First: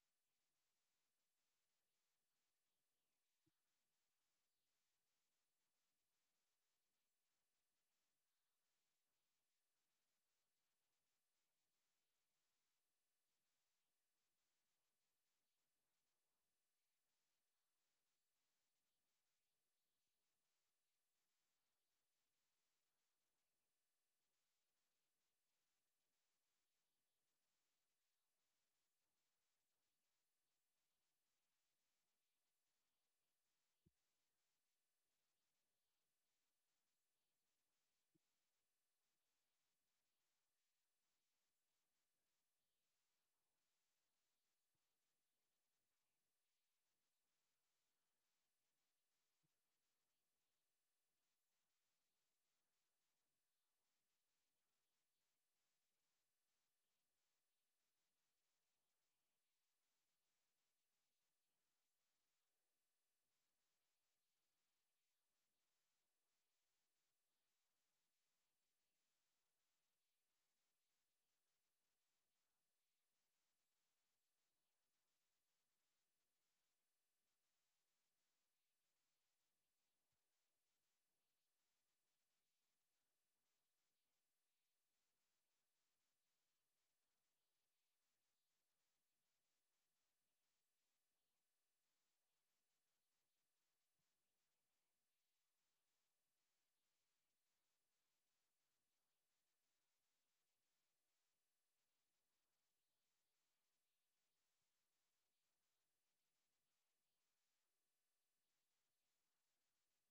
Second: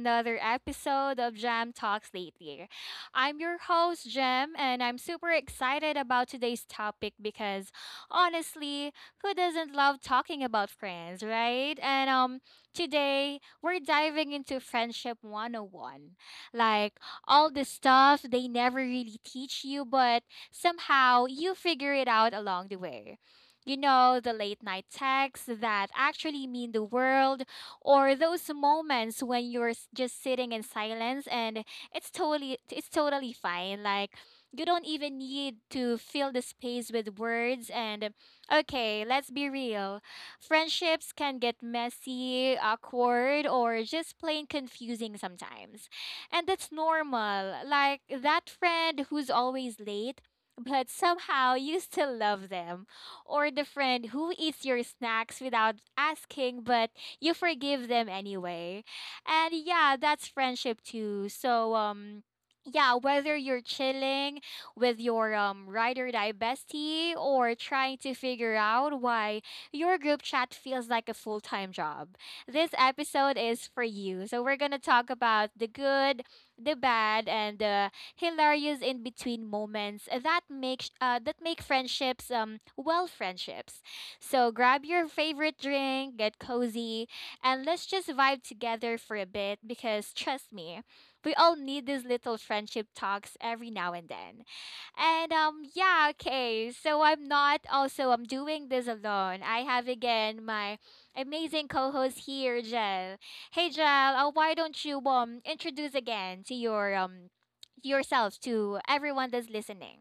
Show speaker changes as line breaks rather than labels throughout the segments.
another episode of Jam Talks Lately. I'm your host, Jam, and I'm super excited about today's topic because honestly, who doesn't love talking about friends, right? And today we're diving into Friendship 101, like all the stuff they never really teach you, but somehow you figure it out along the way. You know, the late night texts that actually mean the world, or those moments when just sitting in silence, and it's totally fine. Like, you don't even need to fill the space with words. And okay, let's be real. Friendships can get messy, awkward, or just plain confusing sometimes. And that's normal. Like that friend who's always late, but somehow you still love them, or the friend who eats your snacks without asking, but you forgive them anyway. And yeah, that's friendship too. So, yeah, whether you're chilling with your ride or die bestie, or trying to figure out why your group chat feels like a full time job, this episode is for you. So, we're going to talk about the good, the bad, and the hilarious in between moments that make friendships, well, friendships. So grab your favorite drink, get cozy, and let's just vibe together for a bit, because trust me, we all need these little friendship talks every now and then. And yeah, okay. So I'm not, also I'm doing this alone. I have again my amazing co-host here, Jel. Hey Jel, why don't you introduce again to yourselves to everyone that's listening.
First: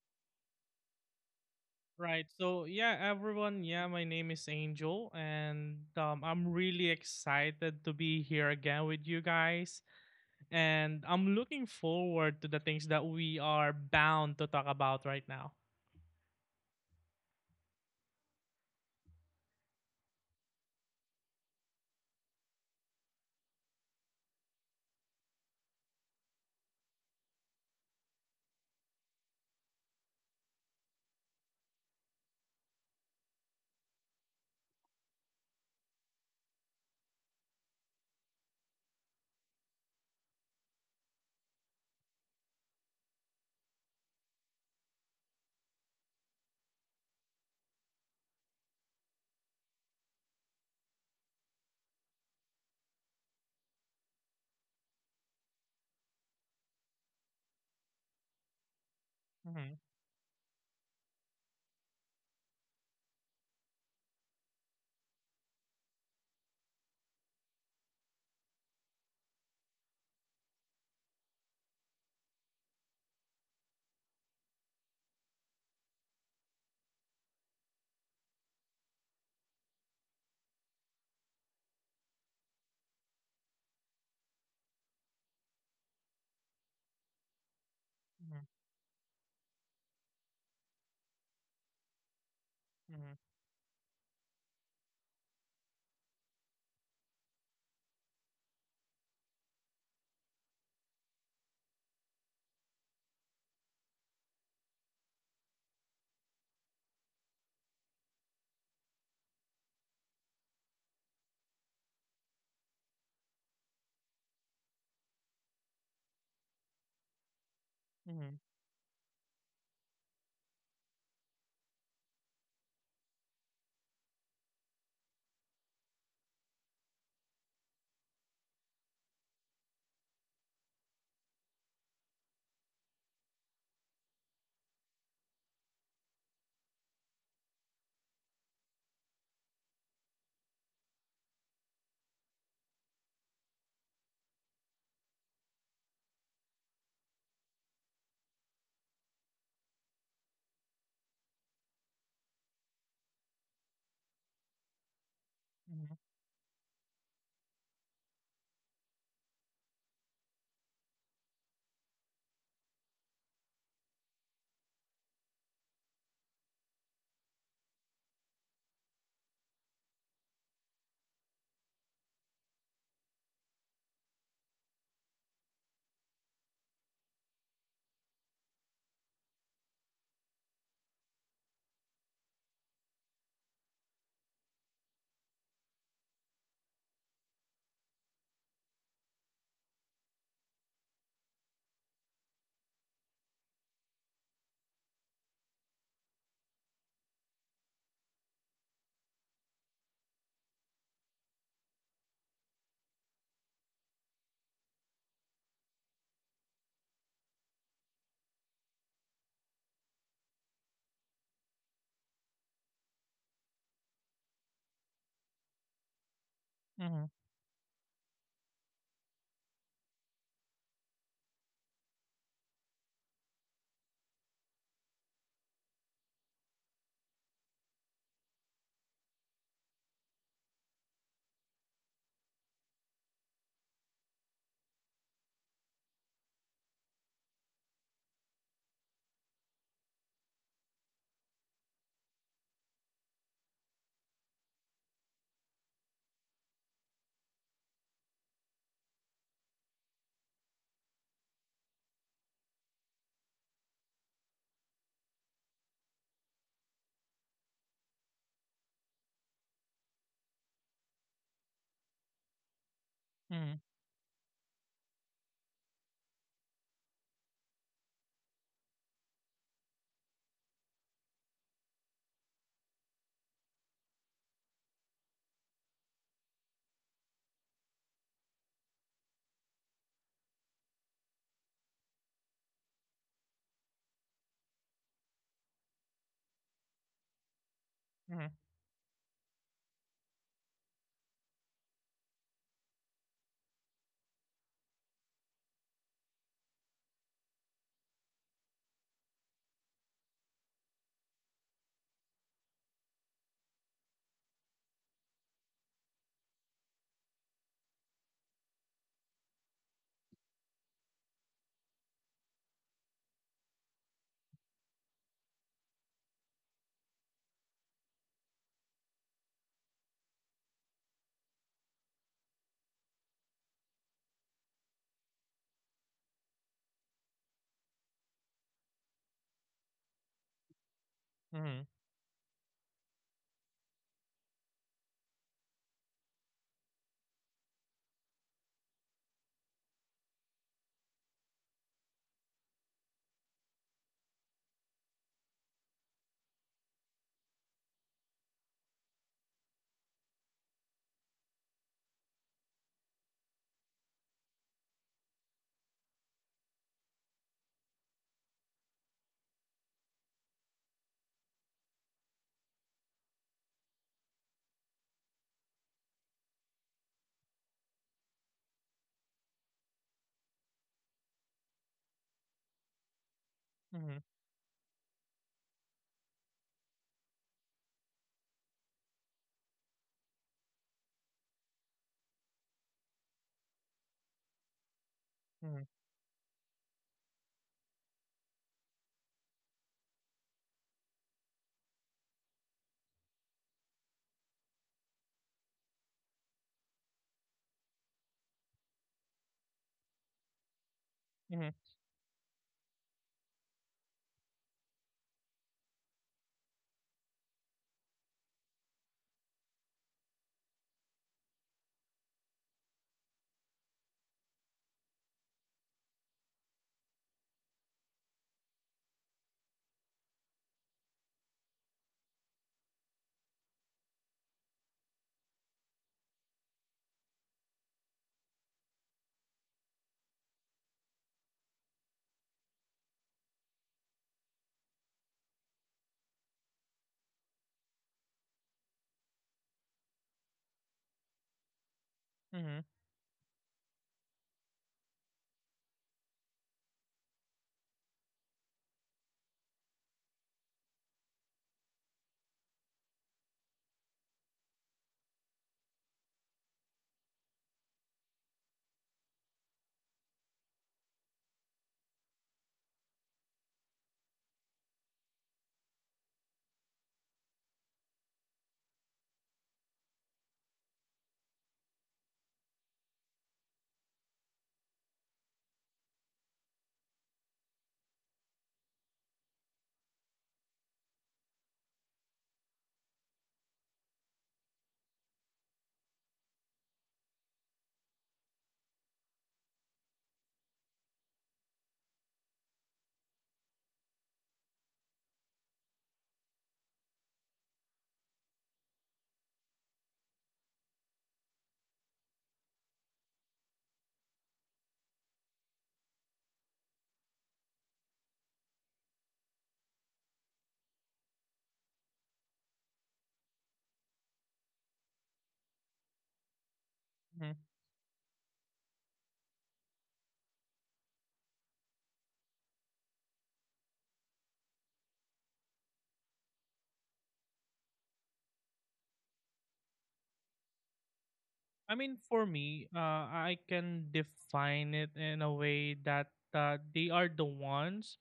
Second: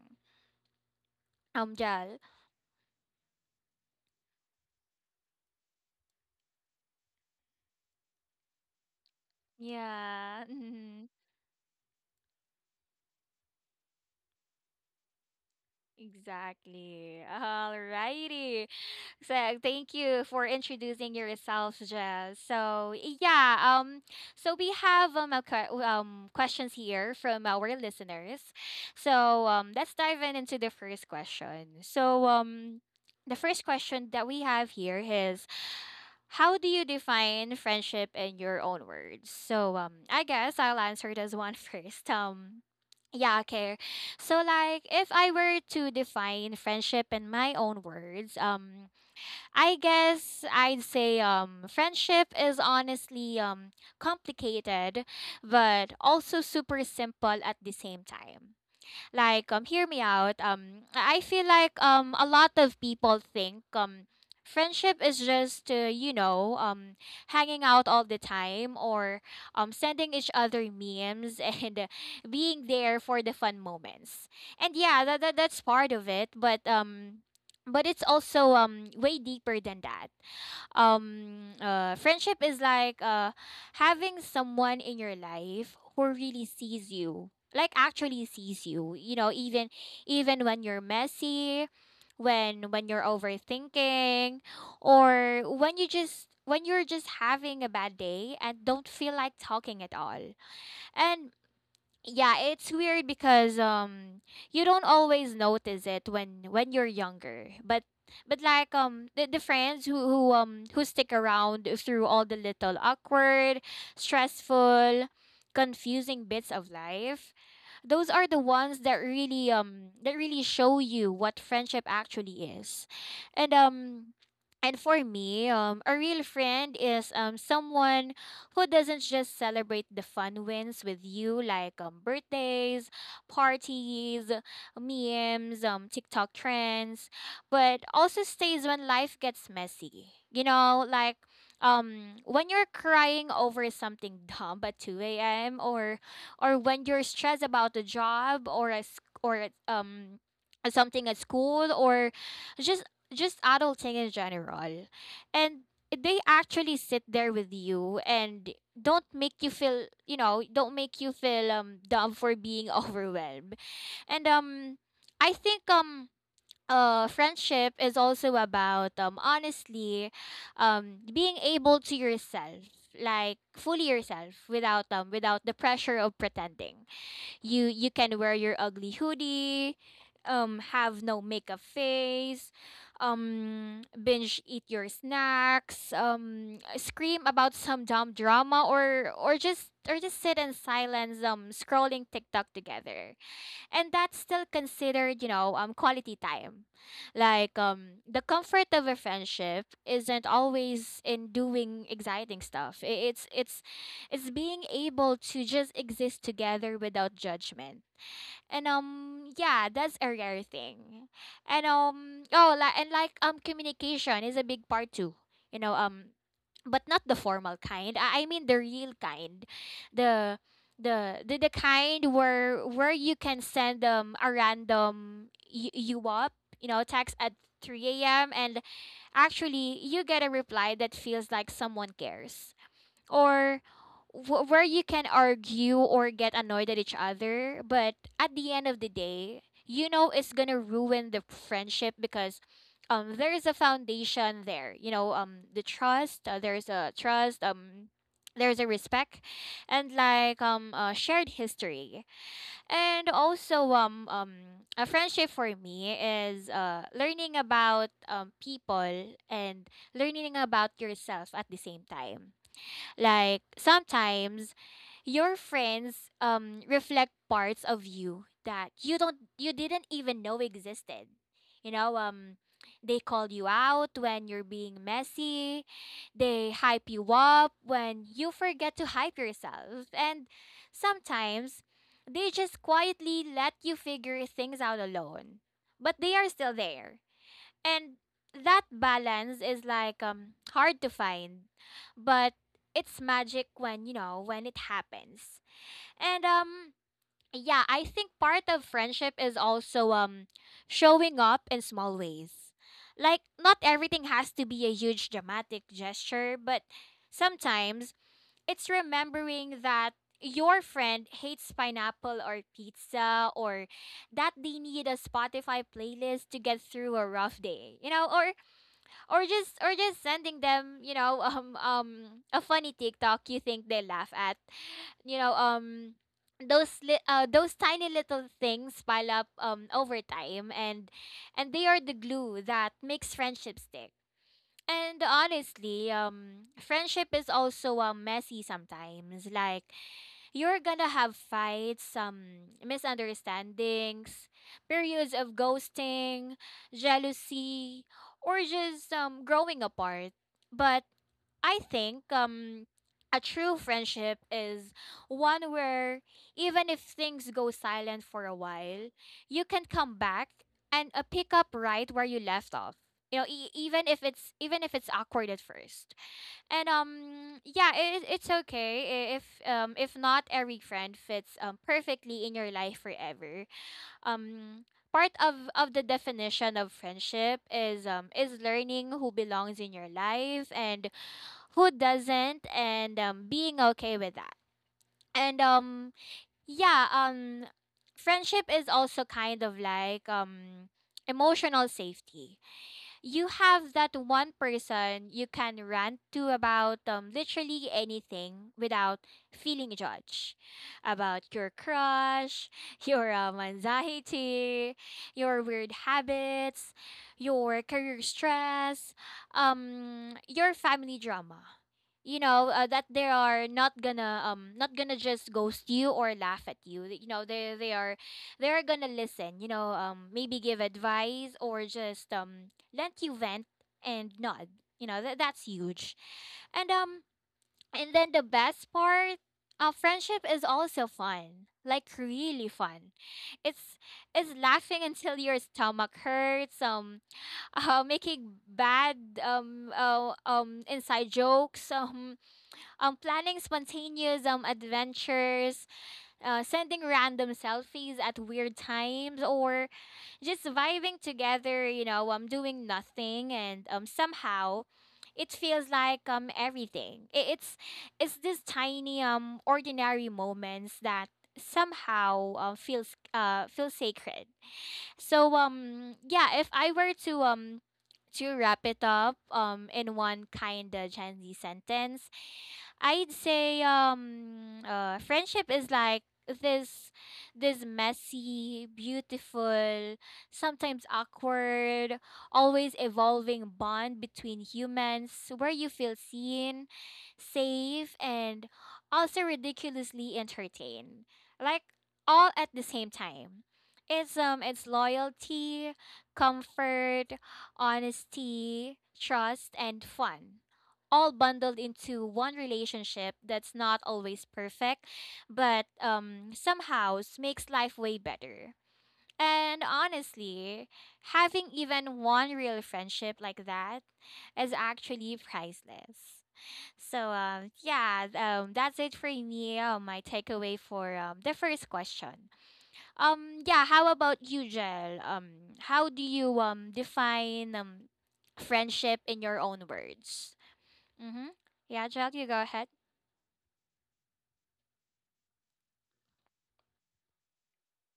Jal.
Right. So yeah, everyone. Yeah, my name is Angel, and I'm really excited to be here again with you guys.
Yeah,
And
mhm,
I'm looking forward to the things that we are bound to talk about right now.
exactly. Alrighty. So thank you for introducing yourself, Jess. So yeah, so we have questions here from our listeners. So let's dive in into the first question. So the first question that we have here is, how do you define friendship in your own words? So I guess I'll answer this one first. Yeah, okay. So, like, if I were to define friendship in my own words, I guess I'd say friendship is honestly complicated, but also super simple at the same time. Like,
Mm-hmm,
hear me out, I feel like a lot of people think friendship is just, hanging out all the time, or sending each other memes and, being there for the fun moments. And yeah, that's part of it, but but it's also way deeper than that. Friendship is like, having someone in your life who really sees you, like, actually sees you you know even even when you're messy, when you're
mm-hmm,
overthinking, or when you're just having a bad day and don't feel like talking at all. And yeah, it's weird because you don't always notice it when you're younger, but like, the friends who stick around through all the little awkward, stressful, confusing bits of life. Those are
mm-hmm,
the ones that really show you what friendship actually is. And and for me, a real friend is someone who doesn't just celebrate the fun wins with you, like birthdays, parties, memes, TikTok trends, but also stays when life gets messy. You know, like when you're crying over something dumb at 2 a.m., or when you're stressed about a job, or a s- or a, something at school, or just just adulting in general. And they actually sit there with you, and don't make you feel, dumb for being overwhelmed. And I think, friendship is also about, honestly, being able to yourself, like fully yourself without without the pressure of pretending. You can wear your ugly hoodie, have no makeup face, binge eat your snacks, scream about some dumb drama, or just sit in silence, scrolling TikTok together, and that's still considered, quality time. Like, the comfort of a friendship isn't always in doing exciting stuff. It's being able to just exist together without judgment. And yeah, that's a rare thing. And oh, like, communication is a big part too, you know um but not
mm-hmm,
the formal kind. I mean the real kind, the the kind where you can send a random, you up, text at 3 a.m. and actually you get a reply that feels like someone cares, or where you can argue or get annoyed at each other. But at the end of the day, you know it's gonna ruin the friendship, because there is a foundation there. You know, the trust. There's a trust. There's a respect, and like, shared history, and also a friendship for me is learning about people, and learning about yourself at the same time. Like
mm-hmm,
sometimes your friends reflect parts of you that you didn't even know existed. You know, they call you out when you're being messy. They hype you up when you forget to hype yourself. And sometimes they just quietly let you figure things out alone. But they are still there, and
mm-hmm,
that balance is like, hard to find, but it's magic when when it happens. And yeah, I think part of friendship is also showing up in small ways. Like, not everything has to be a huge dramatic gesture, but sometimes it's remembering that your friend hates pineapple or pizza, or that they need a Spotify playlist to get through a rough day, or just sending them, a funny TikTok you think they laugh at, you know um those tiny little things pile up over time, and
mm-hmm,
they are the glue that makes friendship stick. And honestly, friendship is also messy sometimes. Like, you're gonna have fights, some misunderstandings, periods of ghosting, jealousy, or just growing apart. But I think, a true friendship is one where even if things go silent for a while, you can come back and, pick up right where you left off. You know, even if it's awkward at first. And yeah, it's okay if not every friend fits perfectly in your life forever.
mm-hmm,
Um Part of the definition of friendship is is learning who belongs in your life and who doesn't, and being okay with that. And
mm-hmm,
yeah, friendship is also kind of like, emotional safety. You have that one person you can rant to about, literally anything, without feeling judged. About
mm-hmm,
your crush, your, anxiety, your weird habits, your career stress, your family drama. You know, that they are not gonna, not gonna just ghost you or laugh at you. You know, they are gonna listen. You know, maybe give advice, or just let you vent and nod. You know, that's huge. And and then the best part, friendship is also fun. Like really fun. It's it's laughing until your stomach hurts, making bad, inside jokes, planning spontaneous, adventures, sending random selfies at weird times, or just vibing together, doing nothing, and somehow, it feels like everything. It's this tiny, ordinary moments that somehow, feel sacred. So yeah, if I were to, to wrap it up, in one kind of Gen Z sentence, I'd say, friendship is like, this this messy, beautiful, sometimes awkward, always evolving bond between humans where you feel seen, safe, and also ridiculously entertained. Like, all at the same time. It's loyalty, comfort, honesty, trust and fun, all bundled into one relationship that's not always perfect, but somehow, makes life way better. And honestly, having even one real friendship like that is actually priceless. So
mm-hmm.
yeah, that's it for me. My takeaway for, the first question. Yeah, how about you, Jel? How do you define friendship in your own words? Mm-hmm.
I
Yeah,
mean,
Jack,
for
you go
me,
ahead.
I can define it in a way that they are the ones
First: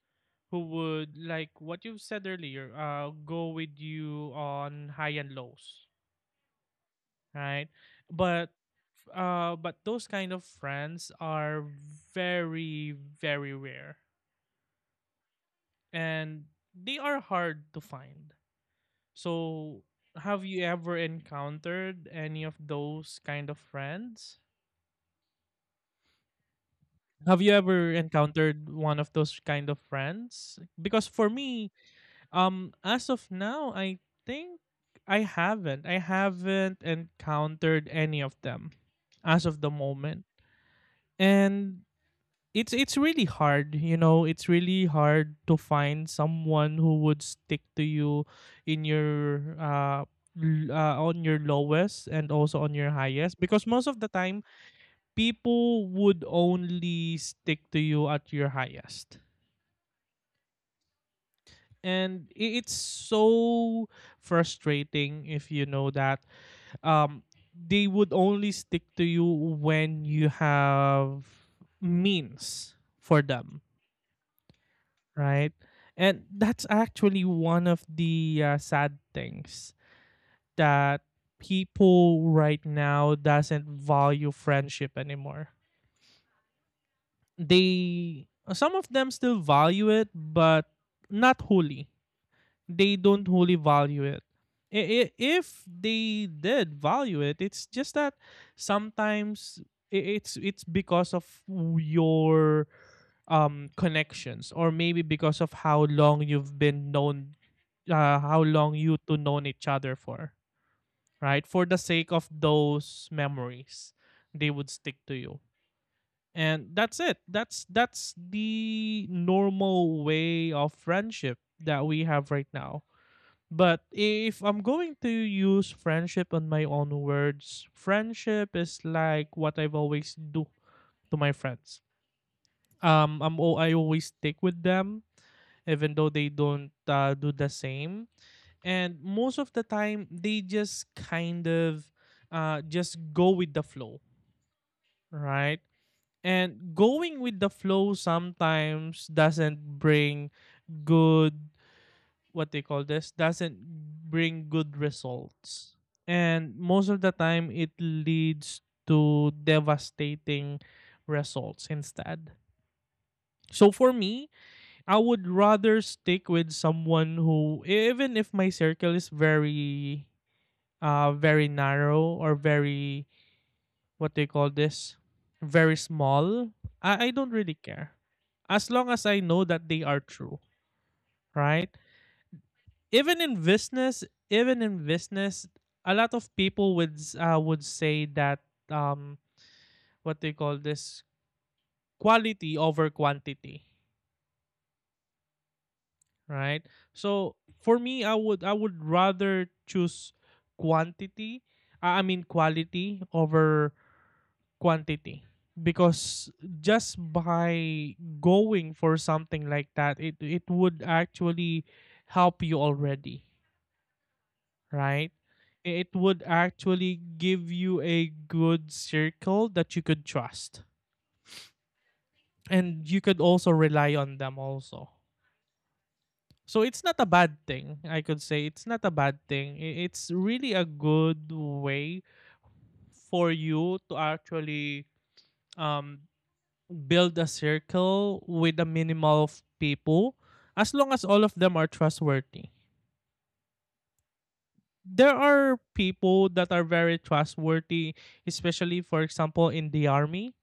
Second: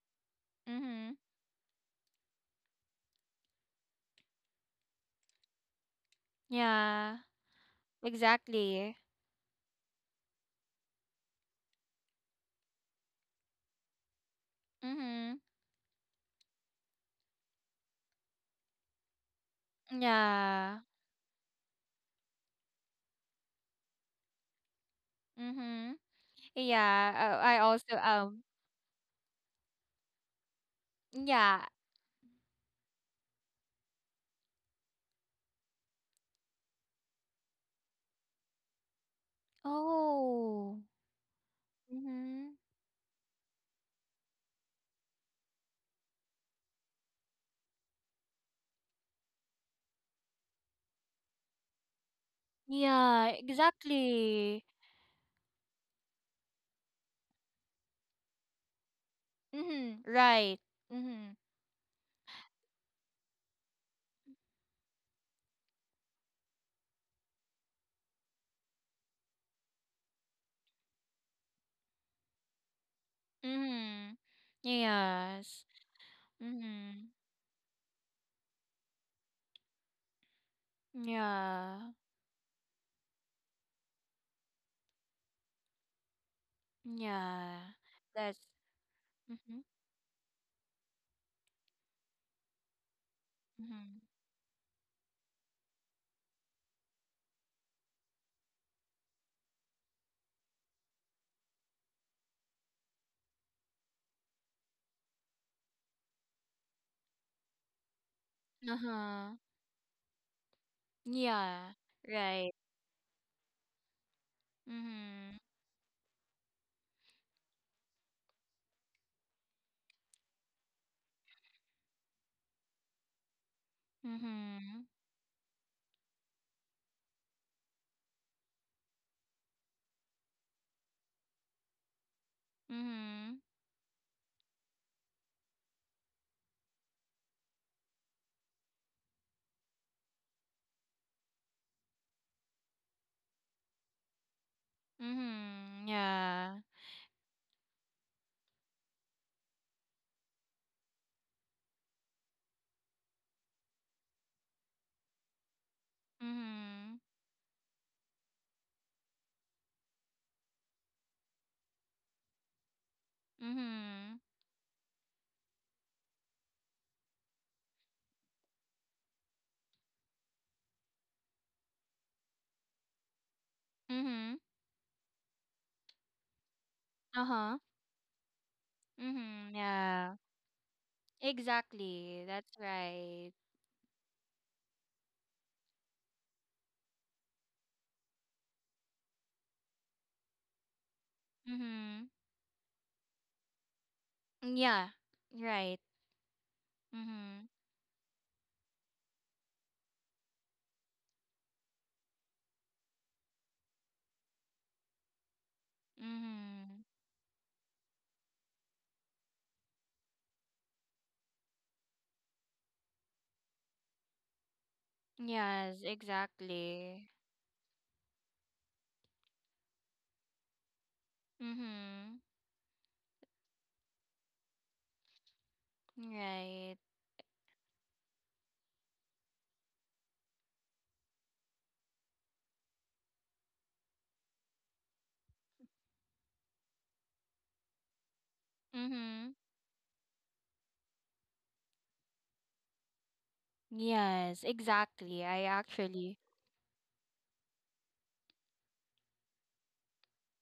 who
Mm-hmm.
would, like what you've said earlier, go with you on high and lows,
Yeah,
right? But
exactly.
but those kind of friends are very, very rare,
Mm-hmm.
and they are hard to find. So, have you
Yeah.
ever encountered any of those kind of friends?
Mm-hmm. Yeah.
Have you
I
ever
also um.
encountered one of those kind of friends? Because for me,
Yeah.
as of now, I think I haven't. I haven't encountered any of them as of the moment.
Oh.
And
Mm-hmm.
it's really hard, it's really hard to find someone who would stick to you in your uh, on your lowest and also on your highest,
Yeah.
because most of the time
Exactly.
people would only stick to you at your highest.
Mm-hmm. Right. Mm-hmm.
And it's so frustrating if you know that um, they would only stick to you when you have means for them,
Mm-hmm.
right?
Yes.
And that's
Mm-hmm.
actually one of the sad things, that
Yeah.
people right now doesn't value friendship anymore.
Yeah.
They
That's.
Some of them still
Mm-hmm.
value it, but not wholly. They don't wholly
Mm-hmm.
value it. If they did value it, it's just that sometimes it's because of your connections, or maybe because of how long you two
Uh-huh.
known each other for, right, for
Yeah.
the sake of
Right.
those memories they would stick to you.
Mm-hmm.
And that's it. That's the normal way of friendship that we have right now. But if I'm
Mm-hmm.
going to use friendship on my own words, friendship is like what I've always do to my friends. I'm
Mhm.
al- i always stick with them, even though they don't do the same. And most of the time they just kind of just go with the flow, right?
Mhm. Yeah.
And going with the flow sometimes doesn't bring good, what they call this, doesn't bring good results. And most of
Mhm.
the time it leads to devastating results instead. So for
Mhm.
me, I would rather stick with someone who, even if my circle is very, very narrow, or very, what they
Mhm.
call this, very small, I don't really
Uh-huh.
care, as long as I know
Mhm.
that they are
Yeah.
true, right?
Exactly. That's
even
right.
in business even in business a lot of people would would say that, um what they call this,
Mhm.
quality over quantity,
Yeah. Right.
right? So
Mhm.
for me, I would rather choose quantity. I mean quality over quantity, because
Mhm.
just by going for something like that, it would actually help you already, right?
Yes,
It would actually
exactly.
give you a good circle that you could trust,
Mhm.
and you could also rely on them also. So
Right.
it's not a bad thing. I could say it's not a bad thing. It's really a good way for you to actually um, build a circle with a minimal
Mhm.
of people, as long as all of them are trustworthy.
Yes,
There
exactly. I
are
actually.
people that are very trustworthy, especially for example in the army,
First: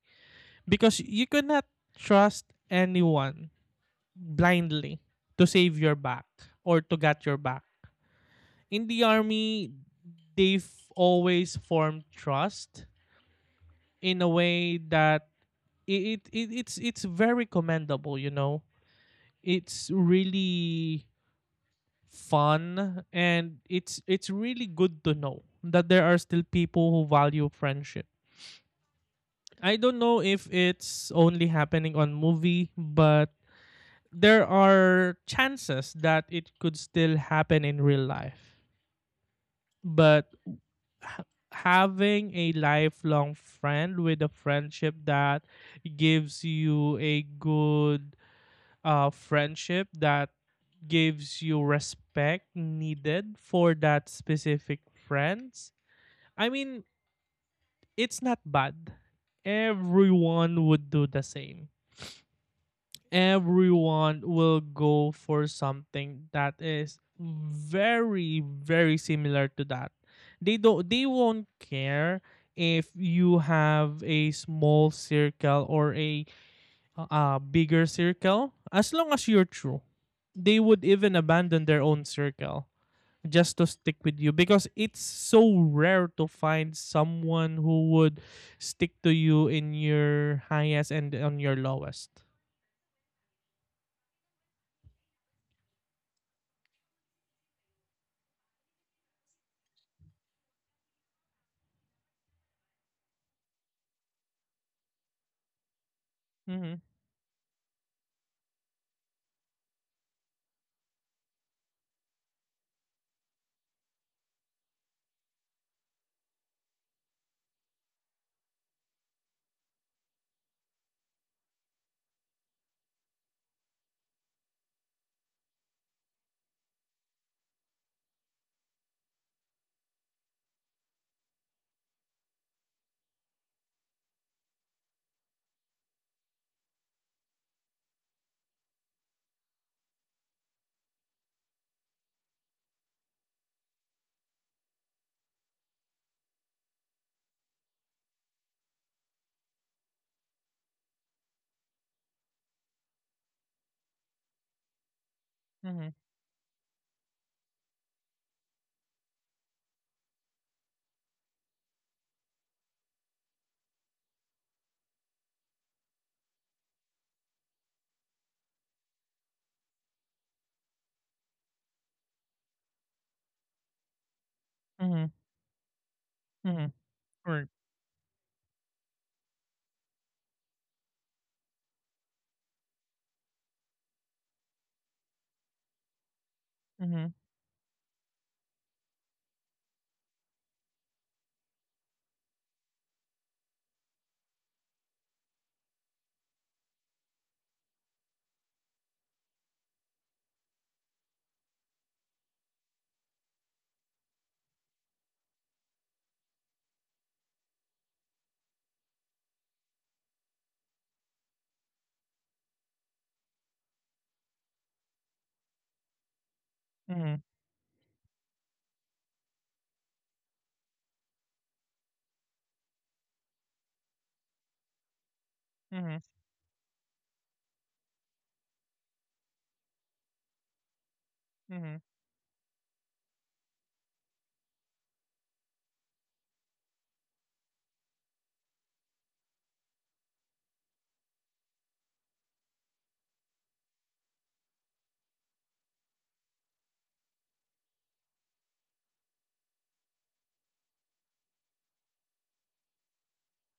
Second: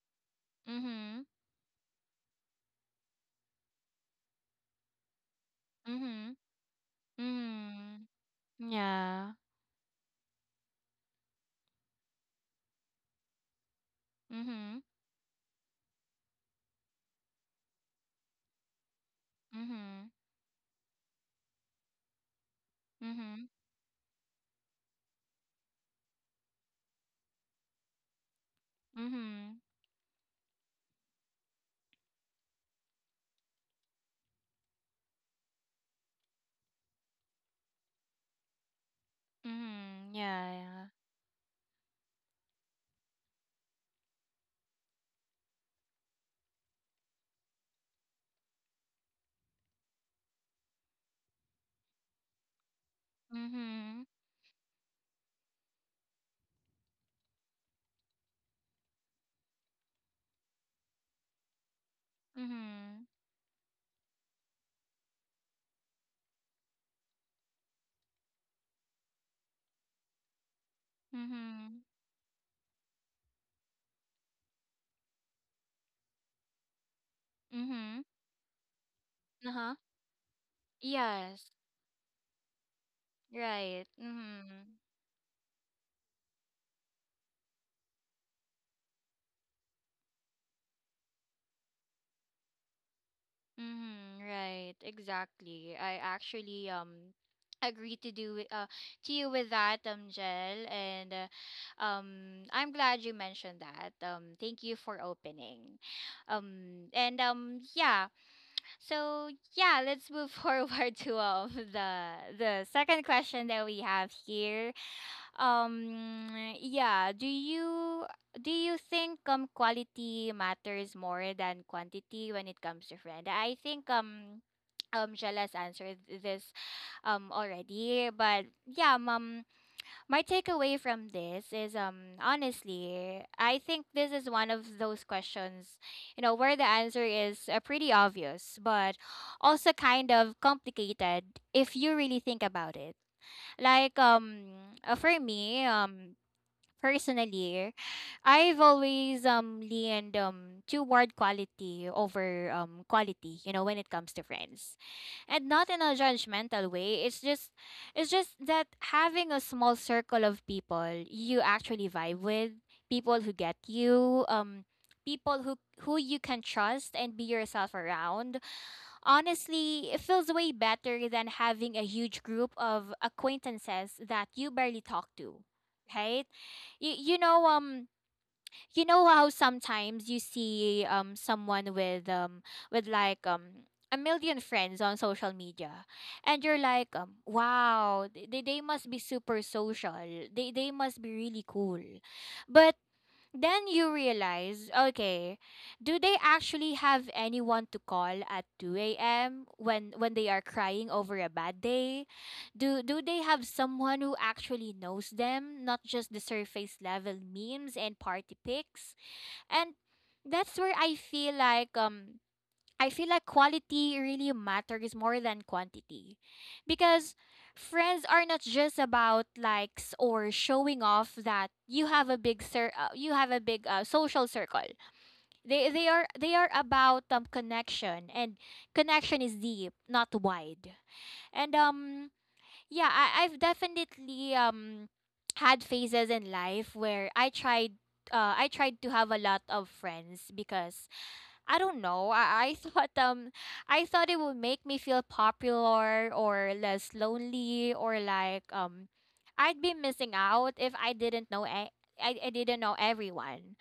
because
Mhm.
you cannot trust anyone blindly to save your back
Mhm.
or to get your back.
Mhm.
In the
Yeah.
army they've always formed trust in a way
Mhm.
that it's very commendable, it's
Mhm.
really fun,
Mhm.
and it's really good to know that there are still people who value friendship.
Mhm.
I don't know if it's only happening on movie, but there are chances that it could still happen in real life.
Mhm.
But
Yeah, yeah.
ha- having a lifelong friend, with a friendship that gives you a good, friendship that gives you respect needed for
Mhm.
that specific friends, I mean, it's not bad. Everyone would do the same.
Mhm.
Everyone will go for something that is very, very similar to that. They won't
Mhm.
care if you have a small circle, or a bigger
Mhm.
circle, as long as you're
Uh-huh.
true. They would even
Yes.
abandon their own circle just to
Right.
stick with you, because
Mhm.
it's so rare to find someone who would stick to you in your highest and on your lowest.
Mhm. Right. Exactly. I actually agree to to you with that Jel and I'm glad you mentioned that. Thank you for opening.
Mhm,
And Yeah. So yeah, let's move forward to the second question that we have here. Um, yeah, do you think quality matters more than quantity when it comes to friend? I think Jella's answered this already, but yeah, my takeaway from this is honestly, I think this is one of those questions, you know, where the answer is pretty obvious, but also kind of complicated if you really think about it. Like for me, personally, I've always leaned toward quality over quality, you know, when it comes to friends. And not in
mhm,
a judgmental way. It's just that having a small circle of people you actually vibe with, people who get you, people who you can trust and be yourself around. Honestly, it feels way better than having a huge group of acquaintances that you barely talk
mhm,
to, right?
mhm,
You, you know
right.
um you know how sometimes you see someone with with like um a million friends on social media and you're like
Mhm,
wow, they must be super social, they must be really cool, but then you realize, okay, do they actually have anyone to call at 2 a.m. when they are crying over a bad day? Do they have someone who actually knows them, not just the surface level memes and party pics? And that's where I feel like quality really matters more than quantity. Because
mhm,
friends are not just about likes or showing off that you have a you have a big social circle. They they
mhm,
are they are about connection, and connection is deep, not wide. And
mhm,
yeah, I've definitely had phases in life where I tried to have a lot of friends because I don't know. I thought I thought it would make me feel popular or less lonely or like I'd be missing out if I didn't know I didn't know everyone.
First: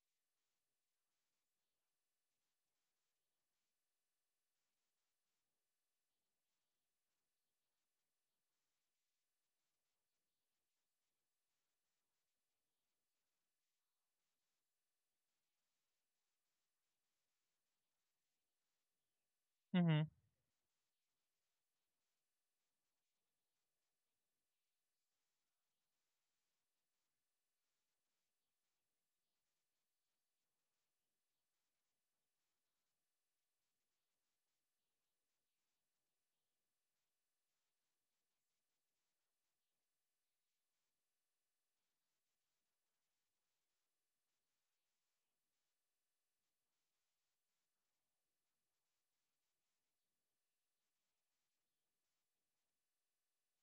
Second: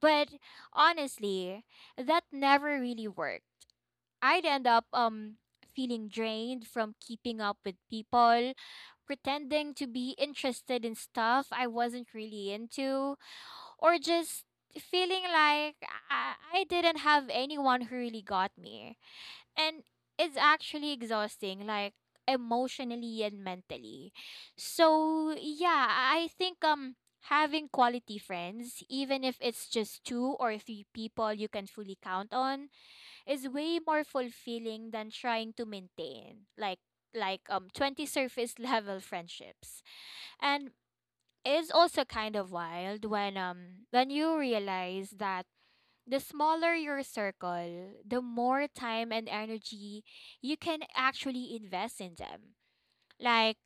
But honestly, that never really worked. I'd end up feeling drained from keeping up with people, pretending to be interested in stuff I wasn't really into or just feeling like I didn't have anyone who really got me. And
mhm,
it's actually exhausting, like emotionally and mentally. So yeah, I think having quality friends, even if it's just two or three people you can fully count on, is way more fulfilling than trying to maintain like 20 surface level friendships. And is also kind of wild when you realize that the smaller your circle, the more time and energy you can actually invest in them. Like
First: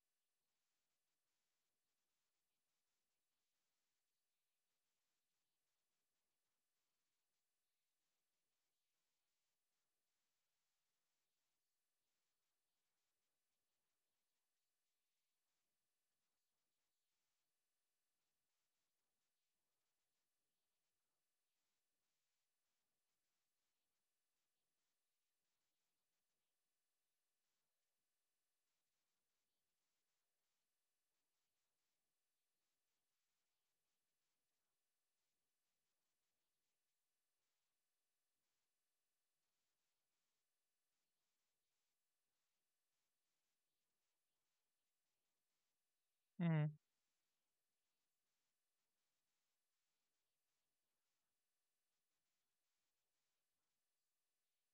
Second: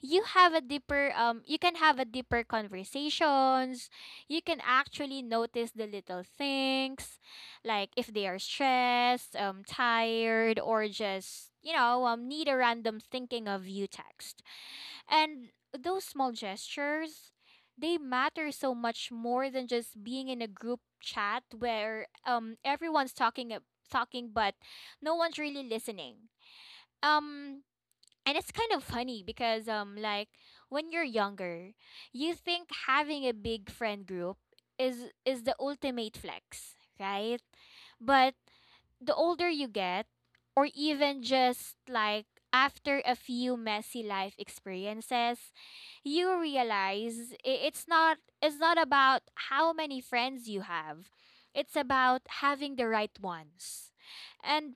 you have a deeper conversations. You can actually notice the little things like if they are stressed, tired, or just you know, need a random thinking of you text, and those small gestures, they matter so much more than just being in a group chat where everyone's talking but no one's really listening. Um and It's kind of funny because when you're younger, you think having a big friend group is the ultimate flex, right? But the older you get, or even just like after a few messy life experiences, you
mhm,
realize it's not about how many friends you have. It's about having the right ones. And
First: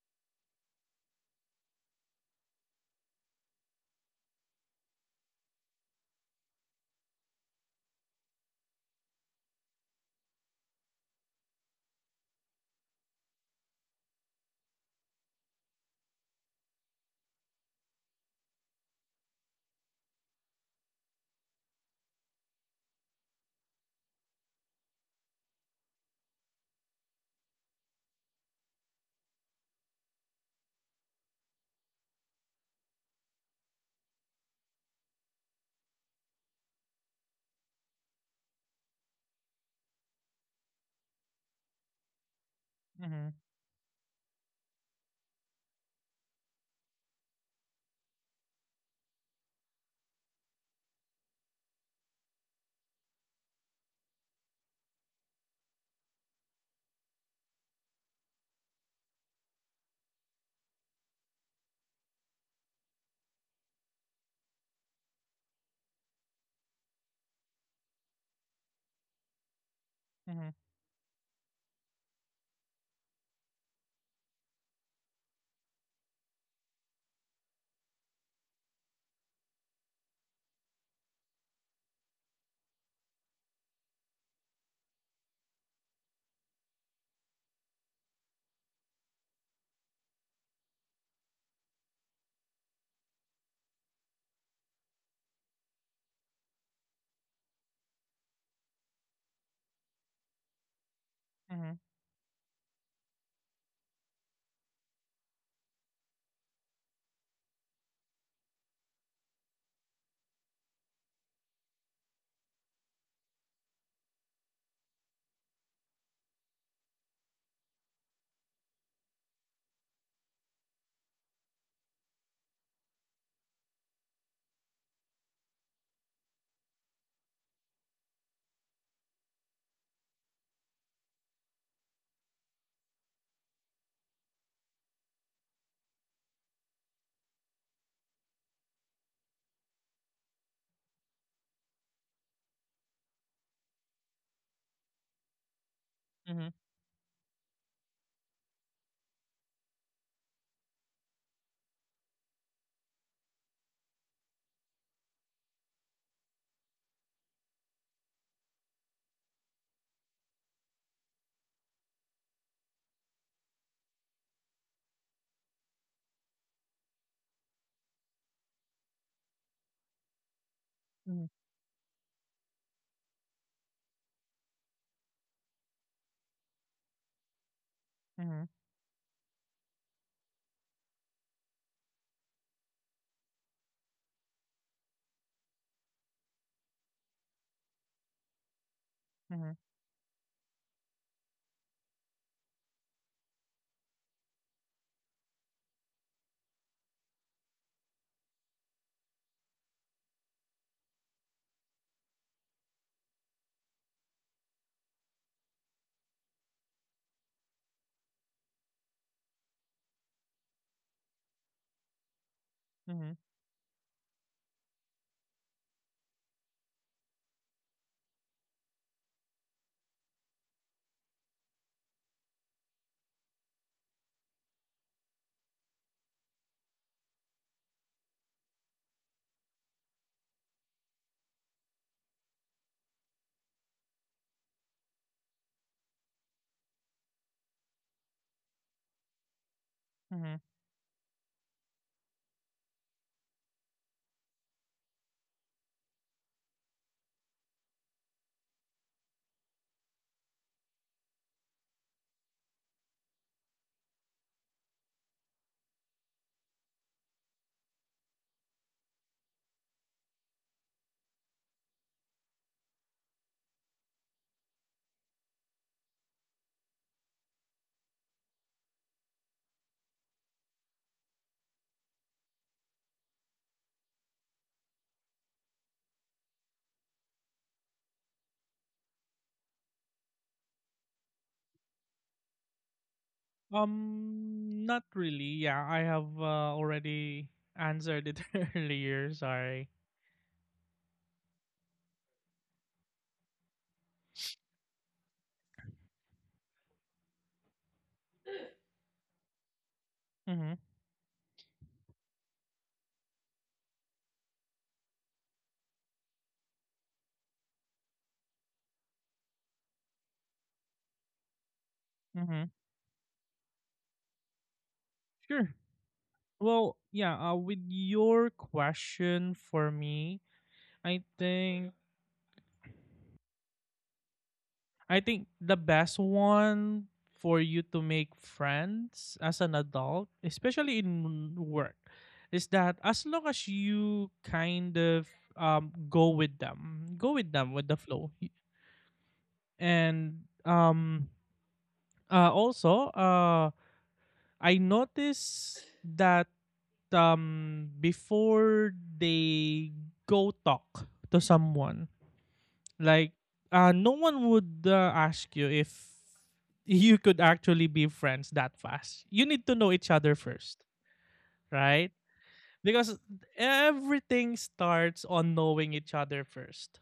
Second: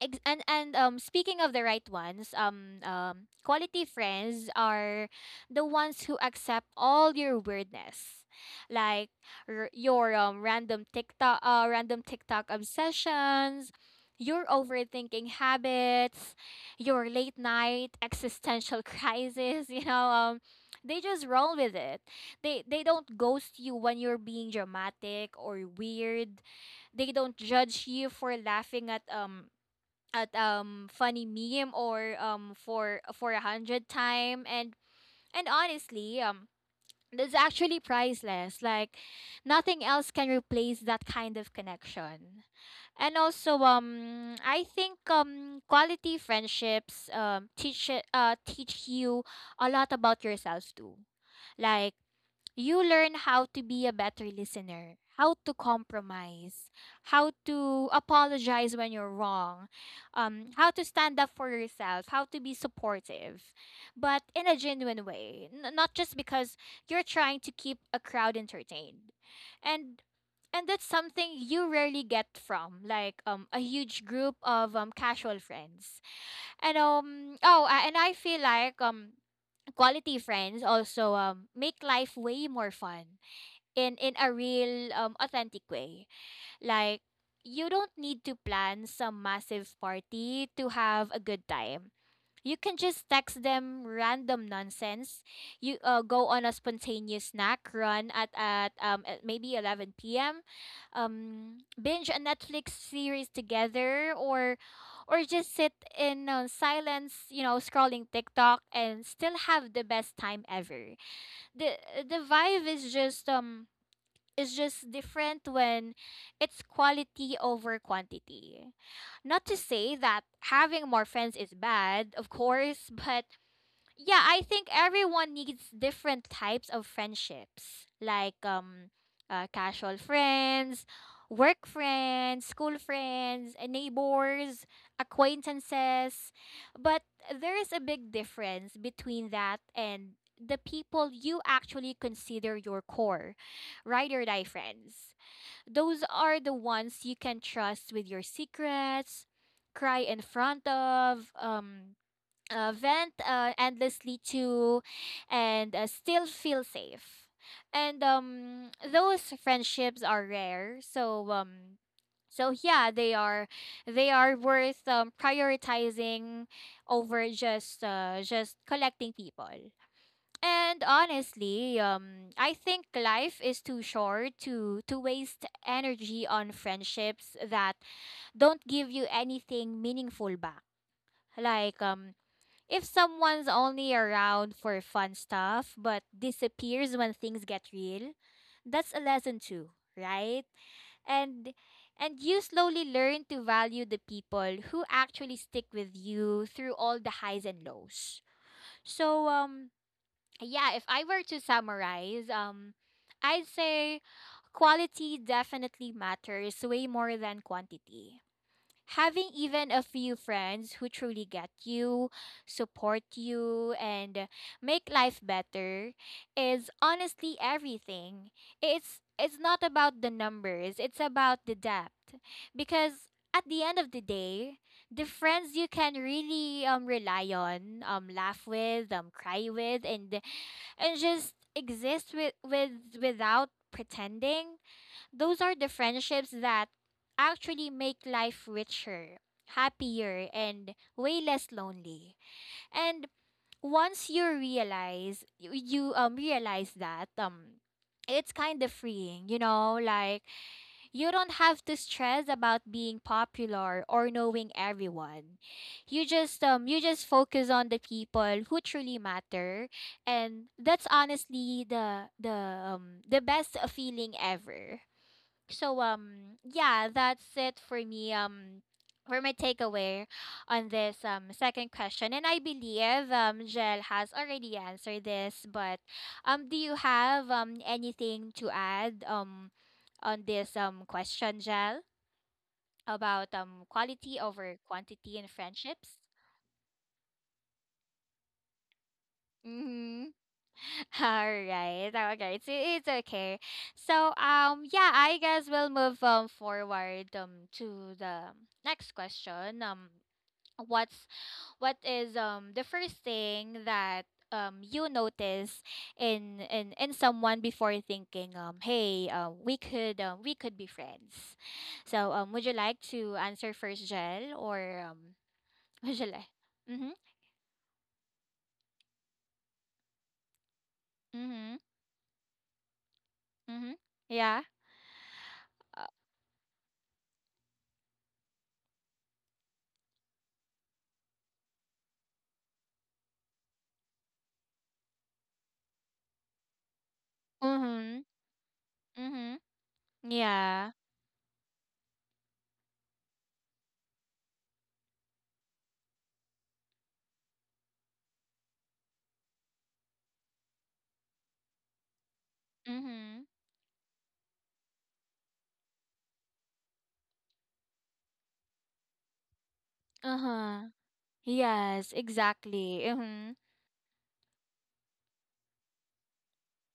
Speaking of the right ones, quality friends are the ones who accept all your weirdness. Like your random TikTok obsessions, your overthinking habits, your late night existential crisis, you know, they just roll with it. They don't ghost you when you're being dramatic or weird. They don't judge you for laughing at funny meme or for a hundred time, and honestly that's actually priceless, like nothing else can replace that kind of connection. And
mhm,
also I think quality friendships teach you a lot about yourselves too, like you learn how to be a better listener, how to compromise, how to apologize when you're wrong, how to stand up for yourself, how to be supportive, but in a genuine way, not just because you're trying to keep a crowd entertained. And
mhm,
and that's something you rarely get from like a huge group of casual friends. And I feel like quality friends also make life way more fun in a real authentic way, like you don't need to plan some massive party to have a good time. You can just text them random nonsense. You go on a spontaneous snack run at at maybe 11 p.m.
mhm,
Binge a Netflix series together, or just sit in silence, you know, scrolling TikTok and still have the best time ever. the The vibe is just different when it's quality over quantity. Not to say that having more friends is bad, of course, but yeah, I think everyone needs different types of friendships, like casual friends, work friends, school friends, neighbors, acquaintances. But there is a big difference between that and the people you actually consider your core, ride or die friends. Those are
mhm,
the ones you can trust with your secrets, cry in front of, vent endlessly to and still feel safe. And those friendships are rare. So so yeah, they are worth prioritizing over just collecting people. And
mhm,
honestly, I think life is too short to waste energy on friendships that
mhm,
don't give you anything meaningful back. Like if someone's only around for fun stuff but disappears when things get real, that's a lesson
mhm,
too, right? And and you slowly learn to value the people who actually stick with you through all the highs and lows. So yeah, if I were to summarize, I'd say quality definitely matters way more than quantity. Having even a few friends who truly get you, support
mhm,
you, and make life better is honestly everything. It's not about the numbers, it's about the depth. Because at the end of the day, the friends you can really rely on, laugh with, cry with and just exist with without pretending, those are the friendships that actually make life richer, happier,
mhm.
and way less lonely. And once you realize you, you realize that it's kind of freeing, you know, like you don't have to stress about being popular or knowing everyone. You just focus on the people who truly matter, and that's honestly the best feeling ever. So yeah, that's it for me for my takeaway on this second question. And I believe Jel has already answered this, but do you have anything to add on this question, Jel, about quality over
Not
quantity
really.
in
Yeah, I
friendships?
have already answered it earlier. Sorry.
Mm-hmm. All right. Okay. It's okay. So yeah, I guess we'll move forward to the next question.
Mm-hmm.
What's what is the first thing that you notice in someone before thinking hey we could be friends. So
Mm-hmm.
would you like to answer first, Jel, or
Sure.
would you like?
Well,
Mhm.
yeah, with your question for me, I
Mhm.
think
Mhm. Yeah.
I think the best one for you to make friends as an adult, especially in work, is that as long as you kind of go with them, with the
Mhm.
flow.
Mm-hmm.
And
Yeah.
also, I noticed that before they go talk to someone, like,
Mm-hmm.
no one would ask you if you could actually be friends that fast. You need to know each other first,
Uh-huh.
right?
Yes, exactly.
Because
Mm-hmm.
everything starts on knowing each other first.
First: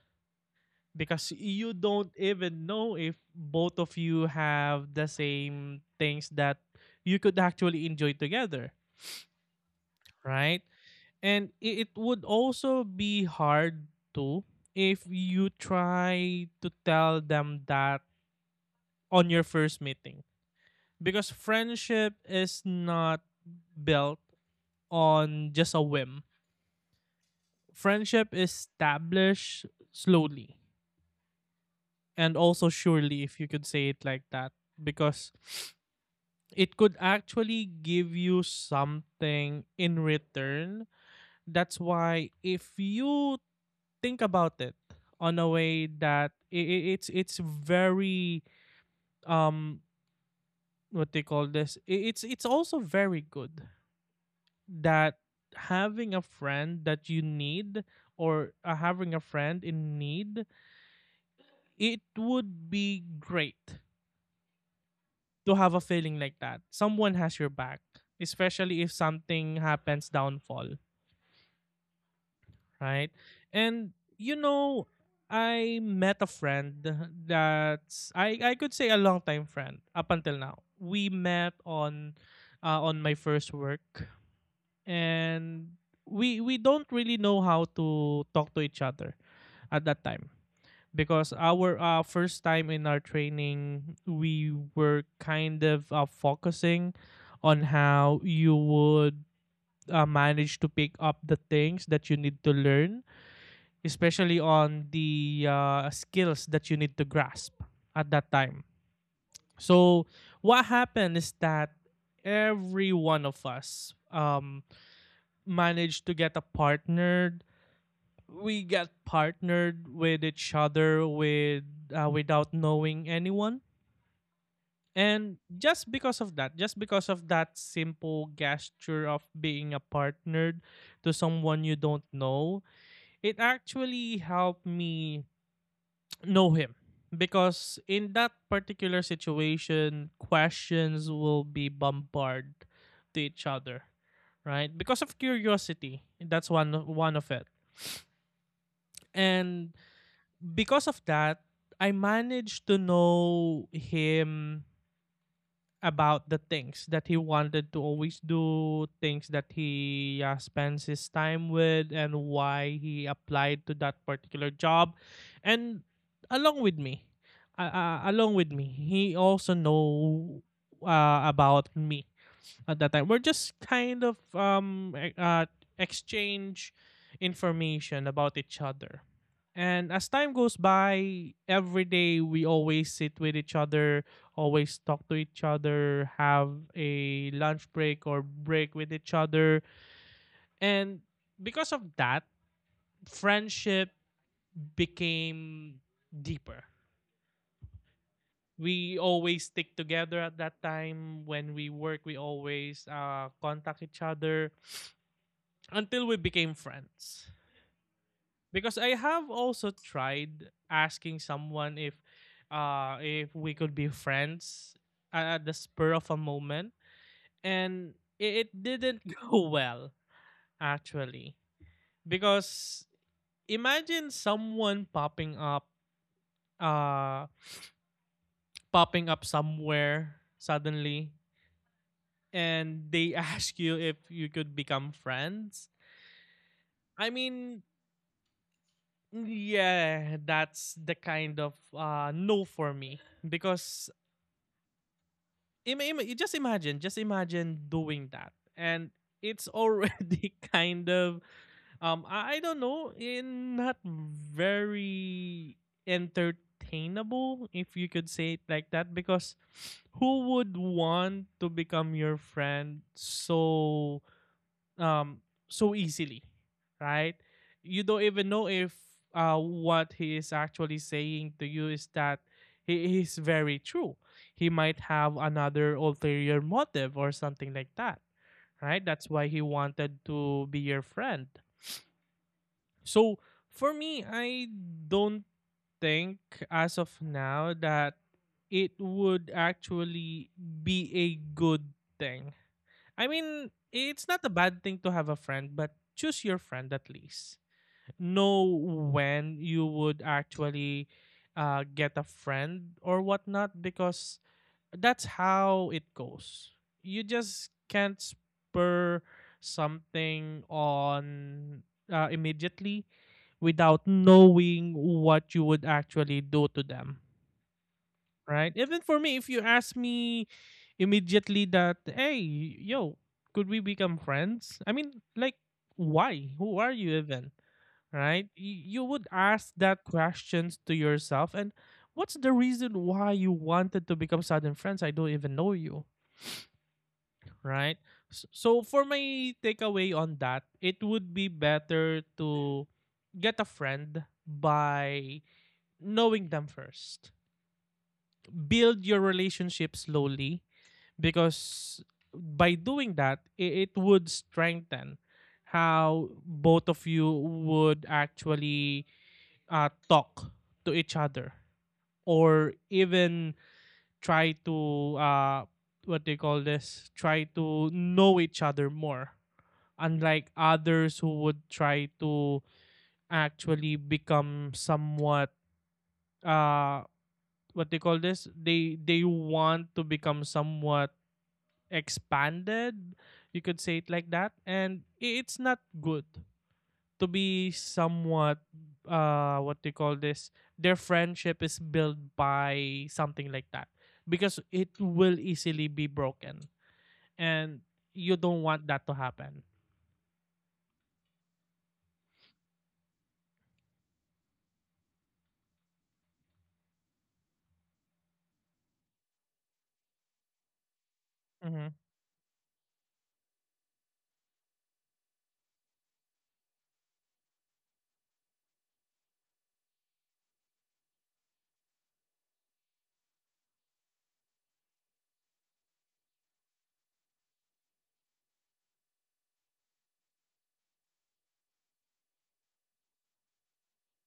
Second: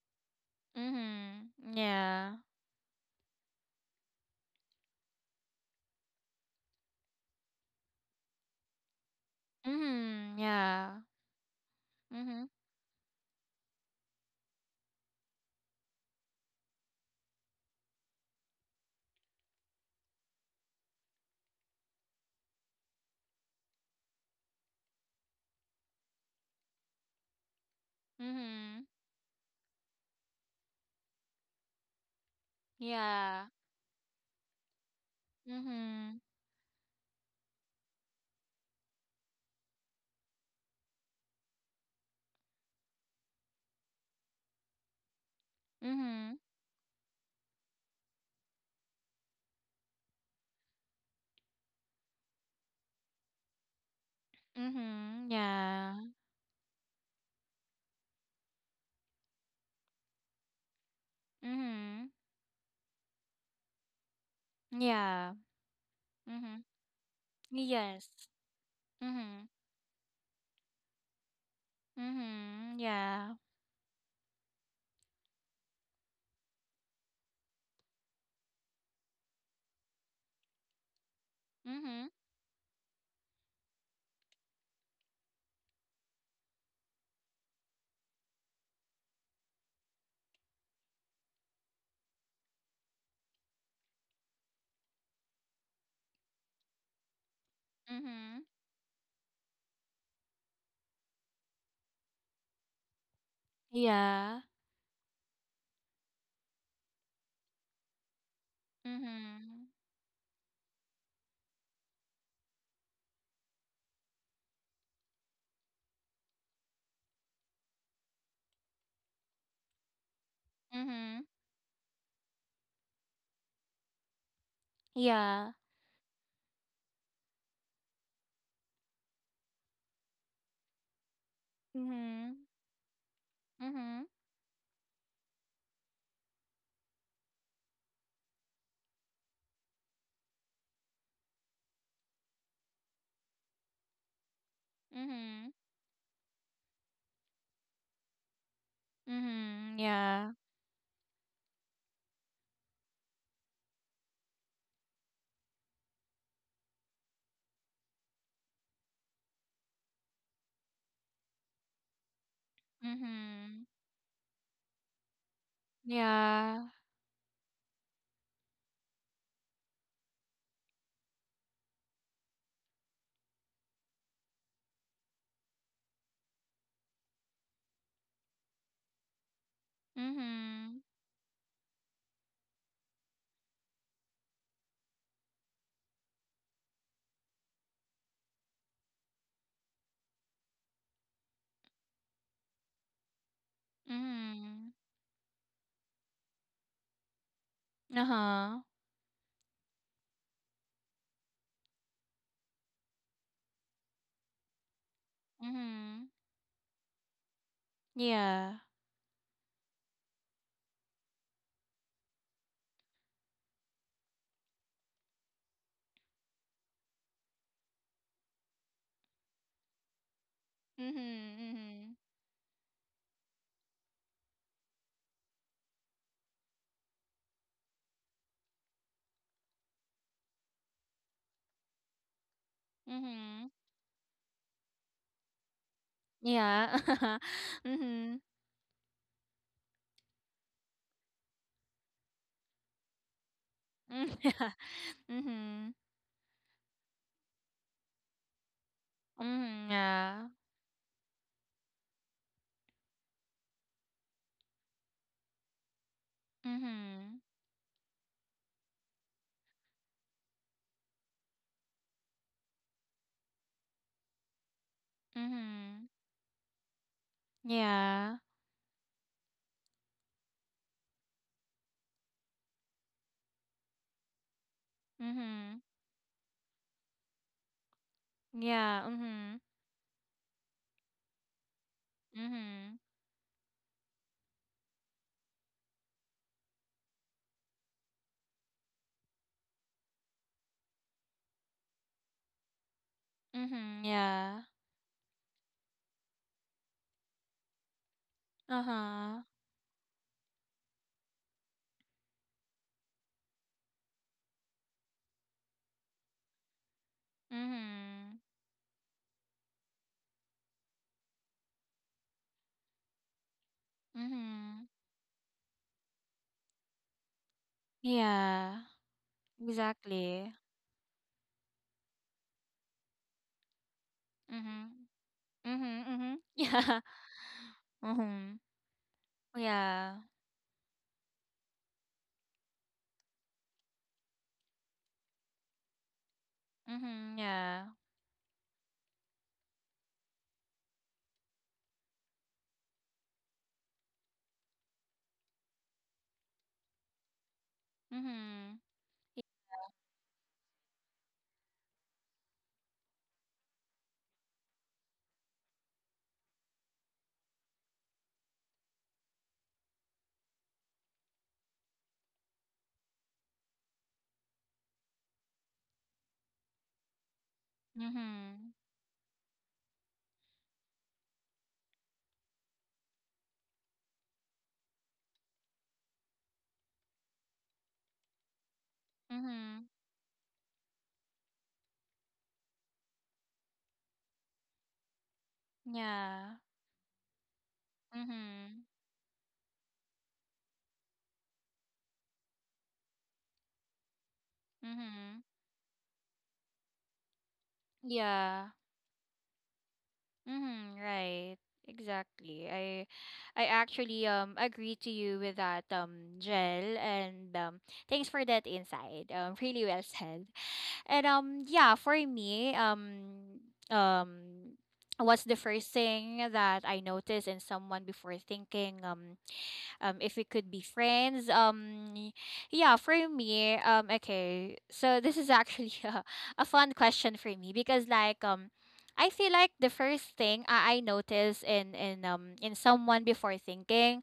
Because
Mm-hmm.
you don't
Yeah.
even know if both of you have the same things that you could actually enjoy together,
Mm-hmm.
right?
Yeah.
And it would
Mm-hmm.
also be hard too if you try to tell them that on your first meeting, because friendship is not built on just a whim. Friendship is
Mm-hmm.
established slowly, and also surely, if
Yeah.
you could say it like that, because
Mm-hmm.
it could actually give you something in return. That's why, if you think about it on a way that
Mm-hmm.
it's very, um what they call this, it's also very good that
Mm-hmm. Yeah.
having a friend that you need, or having a friend in need, it
Mm-hmm.
would be great
Yeah.
to have a feeling like
Mm-hmm.
that. Someone has your back,
Yes.
especially if
Mm-hmm.
something happens downfall,
Mm-hmm.
right?
Yeah.
And you know, I met a friend that's, I could say a long time friend up until now. We met
Mm-hmm.
on, my first work, and we don't really know how to talk to each other at that time, because our first time in our training we were kind of focusing on how
Mm-hmm.
you would manage to pick up the things that you need to learn,
Yeah.
especially on the skills that you need to grasp at that time.
Mm-hmm.
So what happened is that every one of us, managed to get a partner. We got partnered with each other,
Mm-hmm.
without knowing anyone. And
Yeah.
just because of that simple gesture of being a partnered to someone you don't
Mm-hmm.
know, it
Mm-hmm.
actually helped me know him. Because in that particular situation, questions will be bombarded to each other, right? Because of
Mm-hmm.
curiosity. That's one of it. And
Mhm. Yeah.
because of that, I managed to know him, about the things that he wanted to always do, things that he spends his time with, and why he applied
Mhm.
to that particular job. And
Yeah.
along with me, along with me, he also know, about me at that time. We're just kind of exchange information about each other. And as time goes
Mhm.
by, every day we always sit with each other, always talk to each other, have a lunch break or break with each other. And because of that, friendship
Mhm.
became deeper.
Uh-huh.
We always stick together at that time. When we work, we always contact each other until
Mhm.
we became friends.
Yeah.
Because I have also tried asking someone if, if we could be friends at the spur of a moment, and it didn't go well
Mhm.
actually,
Mhm.
because imagine someone uh popping up somewhere suddenly, and they
Mhm.
ask you if you could become friends.
Yeah.
I mean,
Mhm.
yeah, that's the kind of no for me, because
Mm,
just imagine doing that, and it's
yeah.
already kind of, I don't know, in not very
Mhm. Mhm.
entertainable, if you could say it like that, because who would want to become your friend so, um so easily, right? You don't
Yeah.
even know if, what he is actually saying to you is that he is very true. He might have
Mhm.
another ulterior motive or something like that,
Mhm. Yeah.
right,
Mhm.
that's
Yeah.
why he
Mhm.
wanted to be your friend.
Mhm.
So for me, I don't think as of now that it would actually be a good thing. I mean,
Mhm.
it's not a
Yeah.
bad thing to have a friend, but choose your friend at least. Know
Uh-huh.
when you would actually get a friend or whatnot, because that's how it goes. You just can't
Mhm.
spur something on, immediately, without
Mhm.
knowing what you would actually do to them, right?
Yeah.
Even for me, if you ask me
Exactly.
immediately that, hey, yo, could we become friends? I
Mhm.
mean, like,
Mhm, mhm.
why? Who are
Yeah.
you even? Right?
Mhm.
You would ask that
Yeah.
questions to yourself, and what's the reason why you wanted to become sudden friends? I don't even know you,
Mhm, yeah.
right? So for my takeaway on that, it would be better to get a friend by knowing them first.
Mhm.
Build your
Y-
relationship slowly because by doing that it would strengthen how both of you would actually talk to each other or even try to what they call this try to know each
Mhm.
other more, unlike others who would try to actually become somewhat uh what they call this they want
Mhm.
to become somewhat expanded, you could say it like that. And it's not good
Yeah.
to be somewhat
Mhm.
what do you call this, their friendship is built by something like that because it will
Mhm.
easily be broken, and you don't
Yeah.
want that to happen.
Mhm, right. Exactly. I actually agree to you with that Jel, and thanks for that insight. Really well said. And
Mhm.
yeah, for me, um what's the first thing that I notice in someone before thinking if we could be friends? Yeah, for me, okay. So this is actually a fun question for me because like I feel like the first thing I notice in someone before thinking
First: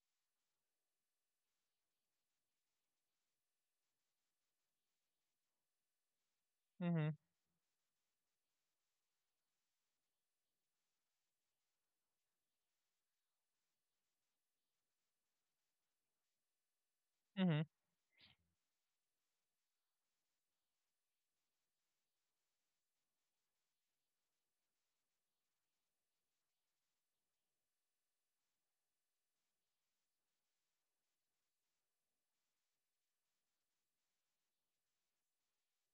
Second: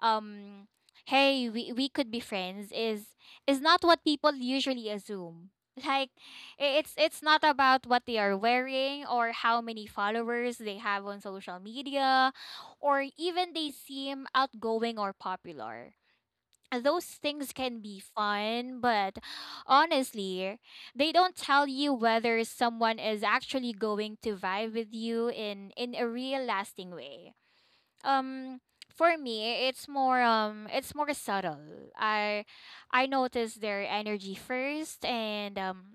um hey we could be friends is not what people usually assume. Like, i- it's
Mhm.
it's not about what they are wearing or how many followers they have on social media, or even they seem outgoing or popular. Those things
Mhm.
can be fun, but honestly they don't tell you whether someone is actually going to vibe with you in a real lasting way. um for me it's more it's more subtle. I i notice their energy first, and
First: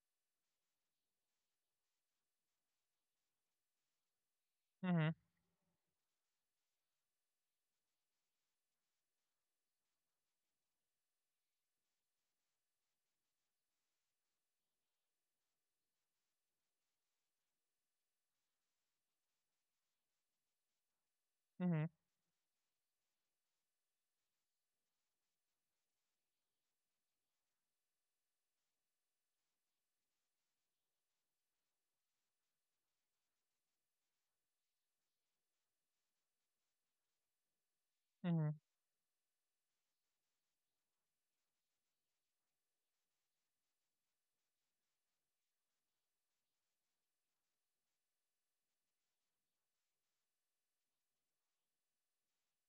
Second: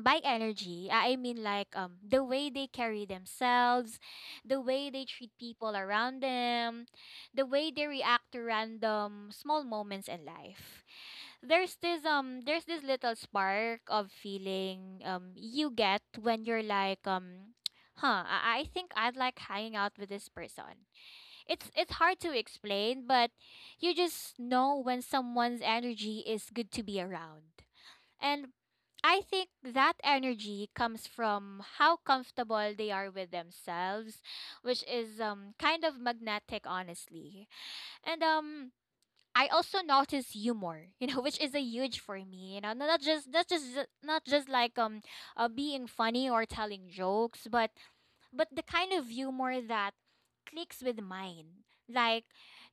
by energy I mean like the way they carry themselves, the way they treat people around them, the way they react to random small moments in life. There's this um there's this little spark of feeling you get when you're like, huh, I think I'd like hanging out with this person. it's
Mhm.
it's hard to explain, but you just know when someone's energy is good to be around. And I think that energy comes from how comfortable they are with themselves, which is kind of magnetic honestly. And
Mhm.
I also notice humor, you know, which is a huge for me. You know, not just like being funny or telling jokes, but the kind of humor that clicks with mine. Like,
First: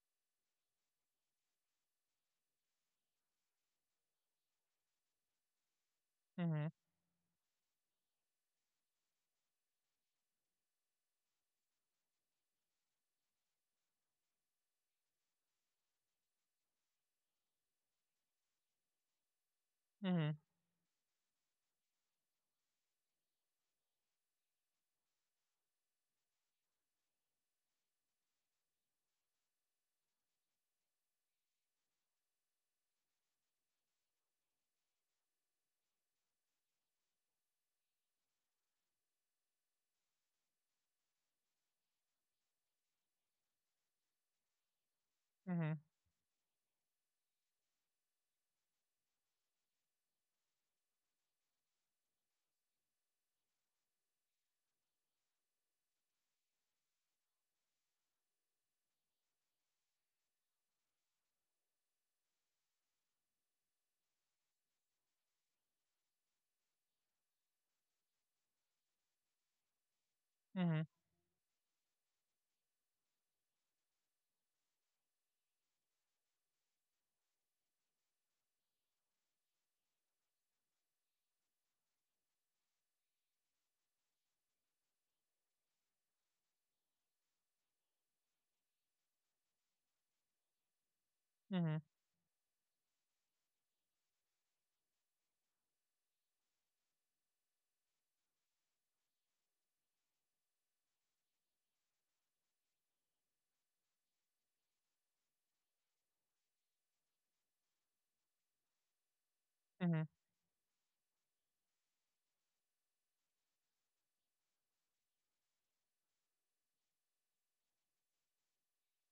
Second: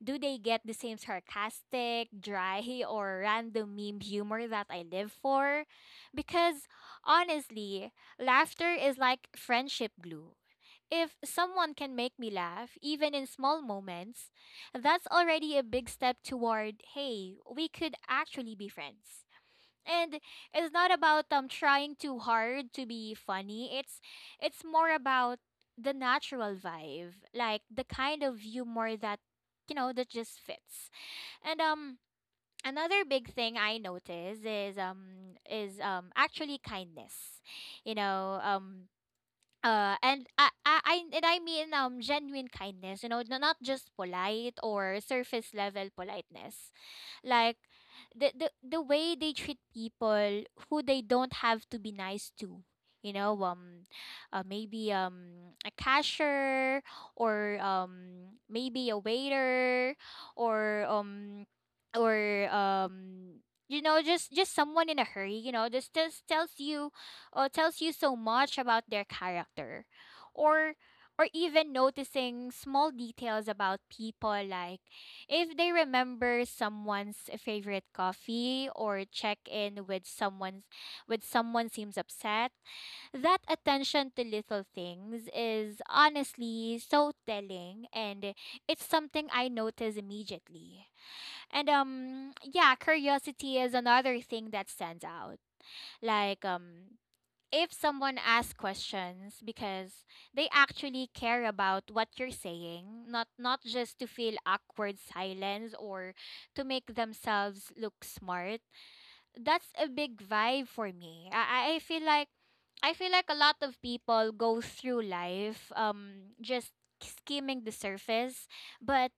do they get the same sarcastic, dry, or random meme humor that I live for? Because
Mhm.
honestly, laughter is like friendship glue. If someone can make me laugh, even in small moments, that's already a big step toward, hey, we could actually be friends. And
Mhm.
it's not about trying too hard to be funny. It's more about the natural vibe, like the kind of humor that, you know, that just fits. And another big thing I notice is actually kindness. You know, and I and I mean genuine kindness, you know, not just polite or surface
Mhm.
level politeness. Like the way they treat people who they don't have to be nice to. You know, maybe a cashier, or maybe a waiter, or or um you know, just someone in a hurry. You know, this just tells you, tells you so much about their character. or
Mhm.
or even noticing small details about people, like if they remember someone's favorite coffee or check in with someone's with someone seems upset, that attention to little things is honestly so telling, and it's something I notice immediately. And
Mhm.
yeah, curiosity is another thing that stands out. Like, if someone asks questions because they actually care about what you're saying, not just to feel awkward silence or to make themselves look smart, that's a
Mhm.
big vibe for me. I feel like I feel like a lot of people go through life just skimming the surface, but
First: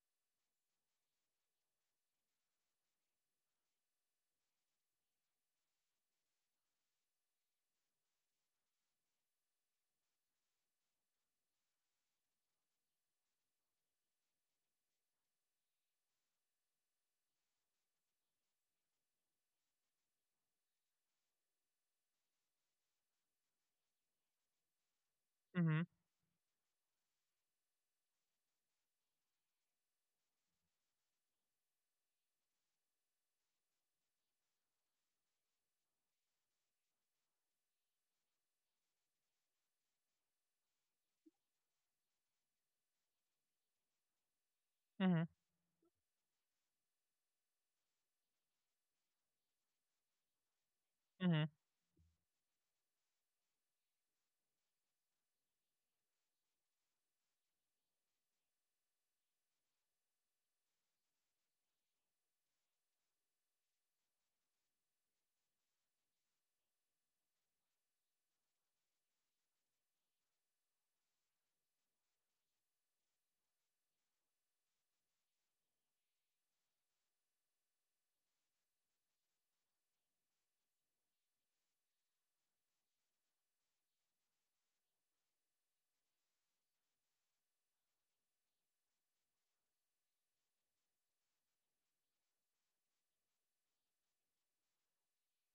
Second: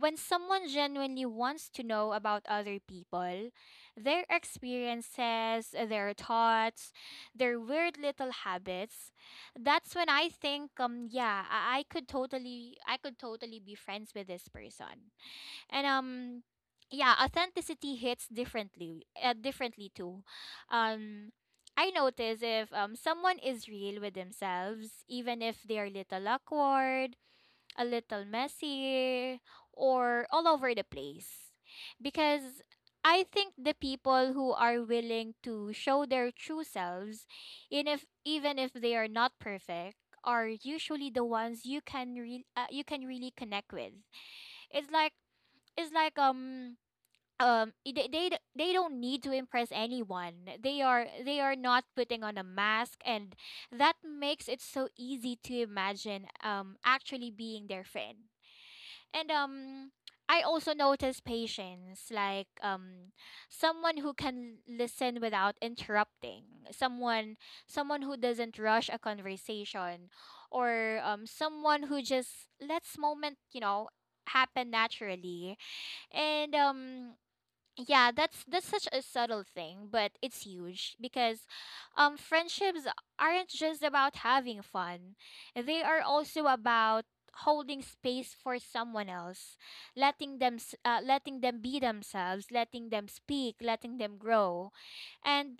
when someone genuinely wants to know about other people, their experiences, their thoughts, their weird little habits, that's when I think, yeah, I could totally be friends with this person. And yeah, authenticity hits differently, differently too. Um I notice if someone is real with themselves, even if they're
Mhm.
a little awkward, a little messy, or all over the place. Because I think the people who are willing to show their true selves, in if even if they are not perfect, are usually the ones you can you can really connect with. It's like
Mhm.
it's like they don't need to impress anyone. They are they
Mhm.
are not putting on a mask, and that makes it so easy to imagine actually being their friend. And I also notice patience. Like, someone who can listen without interrupting, someone someone who doesn't rush a conversation, or someone who just lets moment, you know, happen naturally. And yeah, that's such a subtle thing, but it's huge because friendships aren't just about having fun. They are also about holding space for someone else, letting them letting them be themselves, letting them speak, letting them grow. And